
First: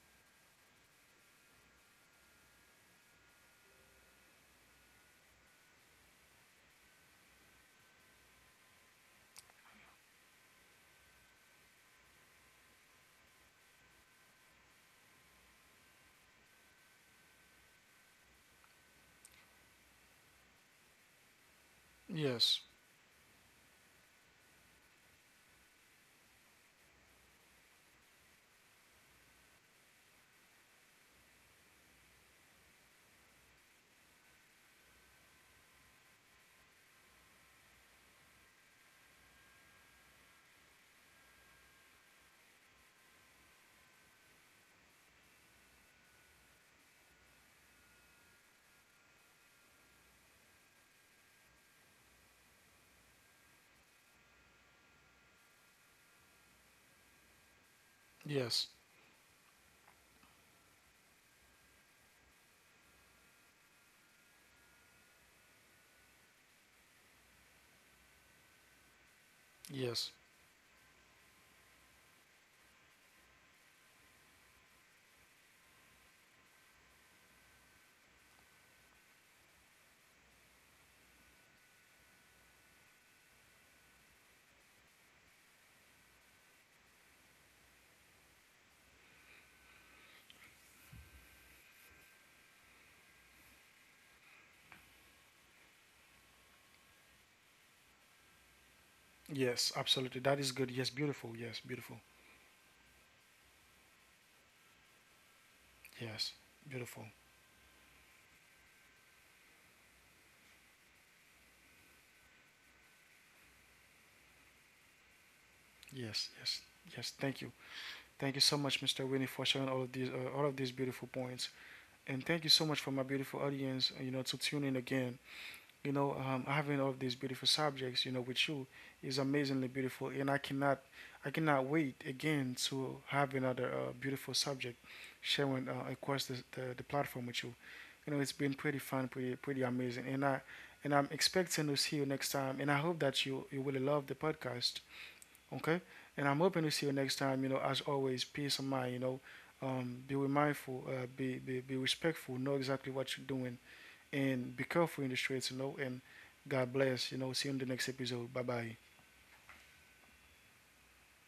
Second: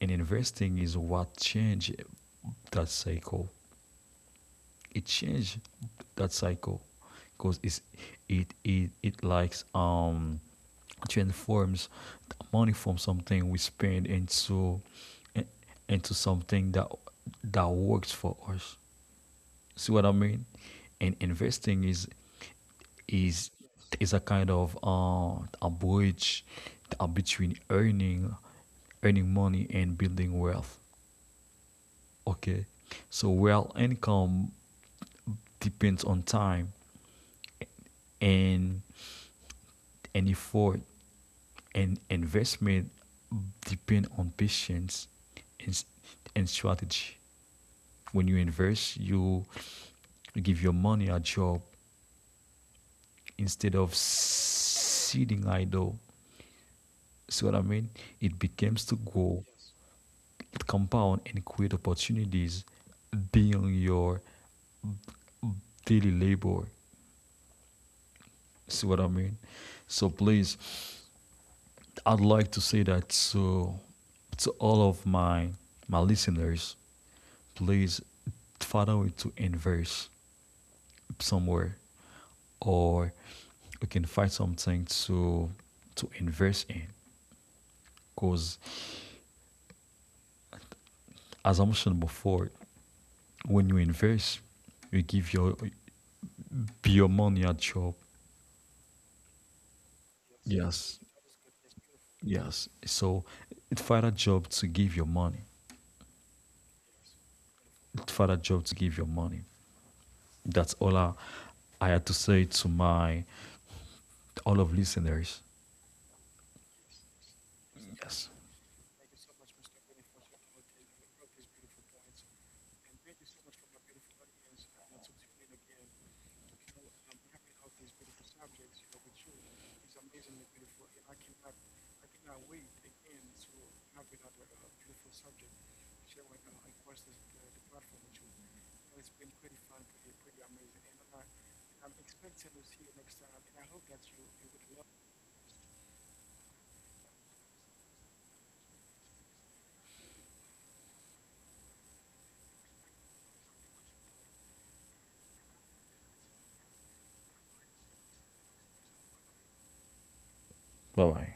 S2: And investing is what changes that cycle. It changed that cycle, because it's it it it likes transforms money from something we spend into into something that works for us. See what I mean? And investing is
S1: Yes,
S2: is is a kind of a bridge between earning money and building wealth. Okay. So wealth income depends on time and and effort, and investment depend on patience and, and strategy. When you invest, you give your money a job instead of sitting idle. See what I mean? It
S1: yes,
S2: begins to grow, it compound and create opportunities beyond your daily labor. See what I mean? So
S1: yes,
S2: please, I'd like to say that to all of my my listeners, please follow it to inverse somewhere, or we can find something to inverse in, because as I mentioned before, when you inverse, you give your money a job.
S1: yes, absolutely. That is good. Yes,
S2: Yes,
S1: beautiful. Yes, beautiful.
S2: yes, so it find a job to give your money,
S1: Yes, beautiful.
S2: it find a job to give your money. that's all i, I had to say to my all of listeners.
S1: Yes, yes, yes. Thank you.
S2: Yes,
S1: Thank you so much, Mr. Winnie, for sharing all of these beautiful points, and thank you so much for my beautiful audience. You know, to tune in again. You know, having all these beautiful subjects, you know, with you is amazingly beautiful, and I cannot wait again to have another beautiful subject sharing across the platform with you. You know, it's been pretty fun, pretty amazing, and I'm expecting to see you next time, and I hope that you will love the podcast, okay? And I'm hoping to see you next time. You know, as always, peace of mind. You know, be mindful, be respectful, know exactly what you're doing and be careful in the streets, you know. And God bless, you know. See you in the next episode. Bye bye.
S2: bye bye.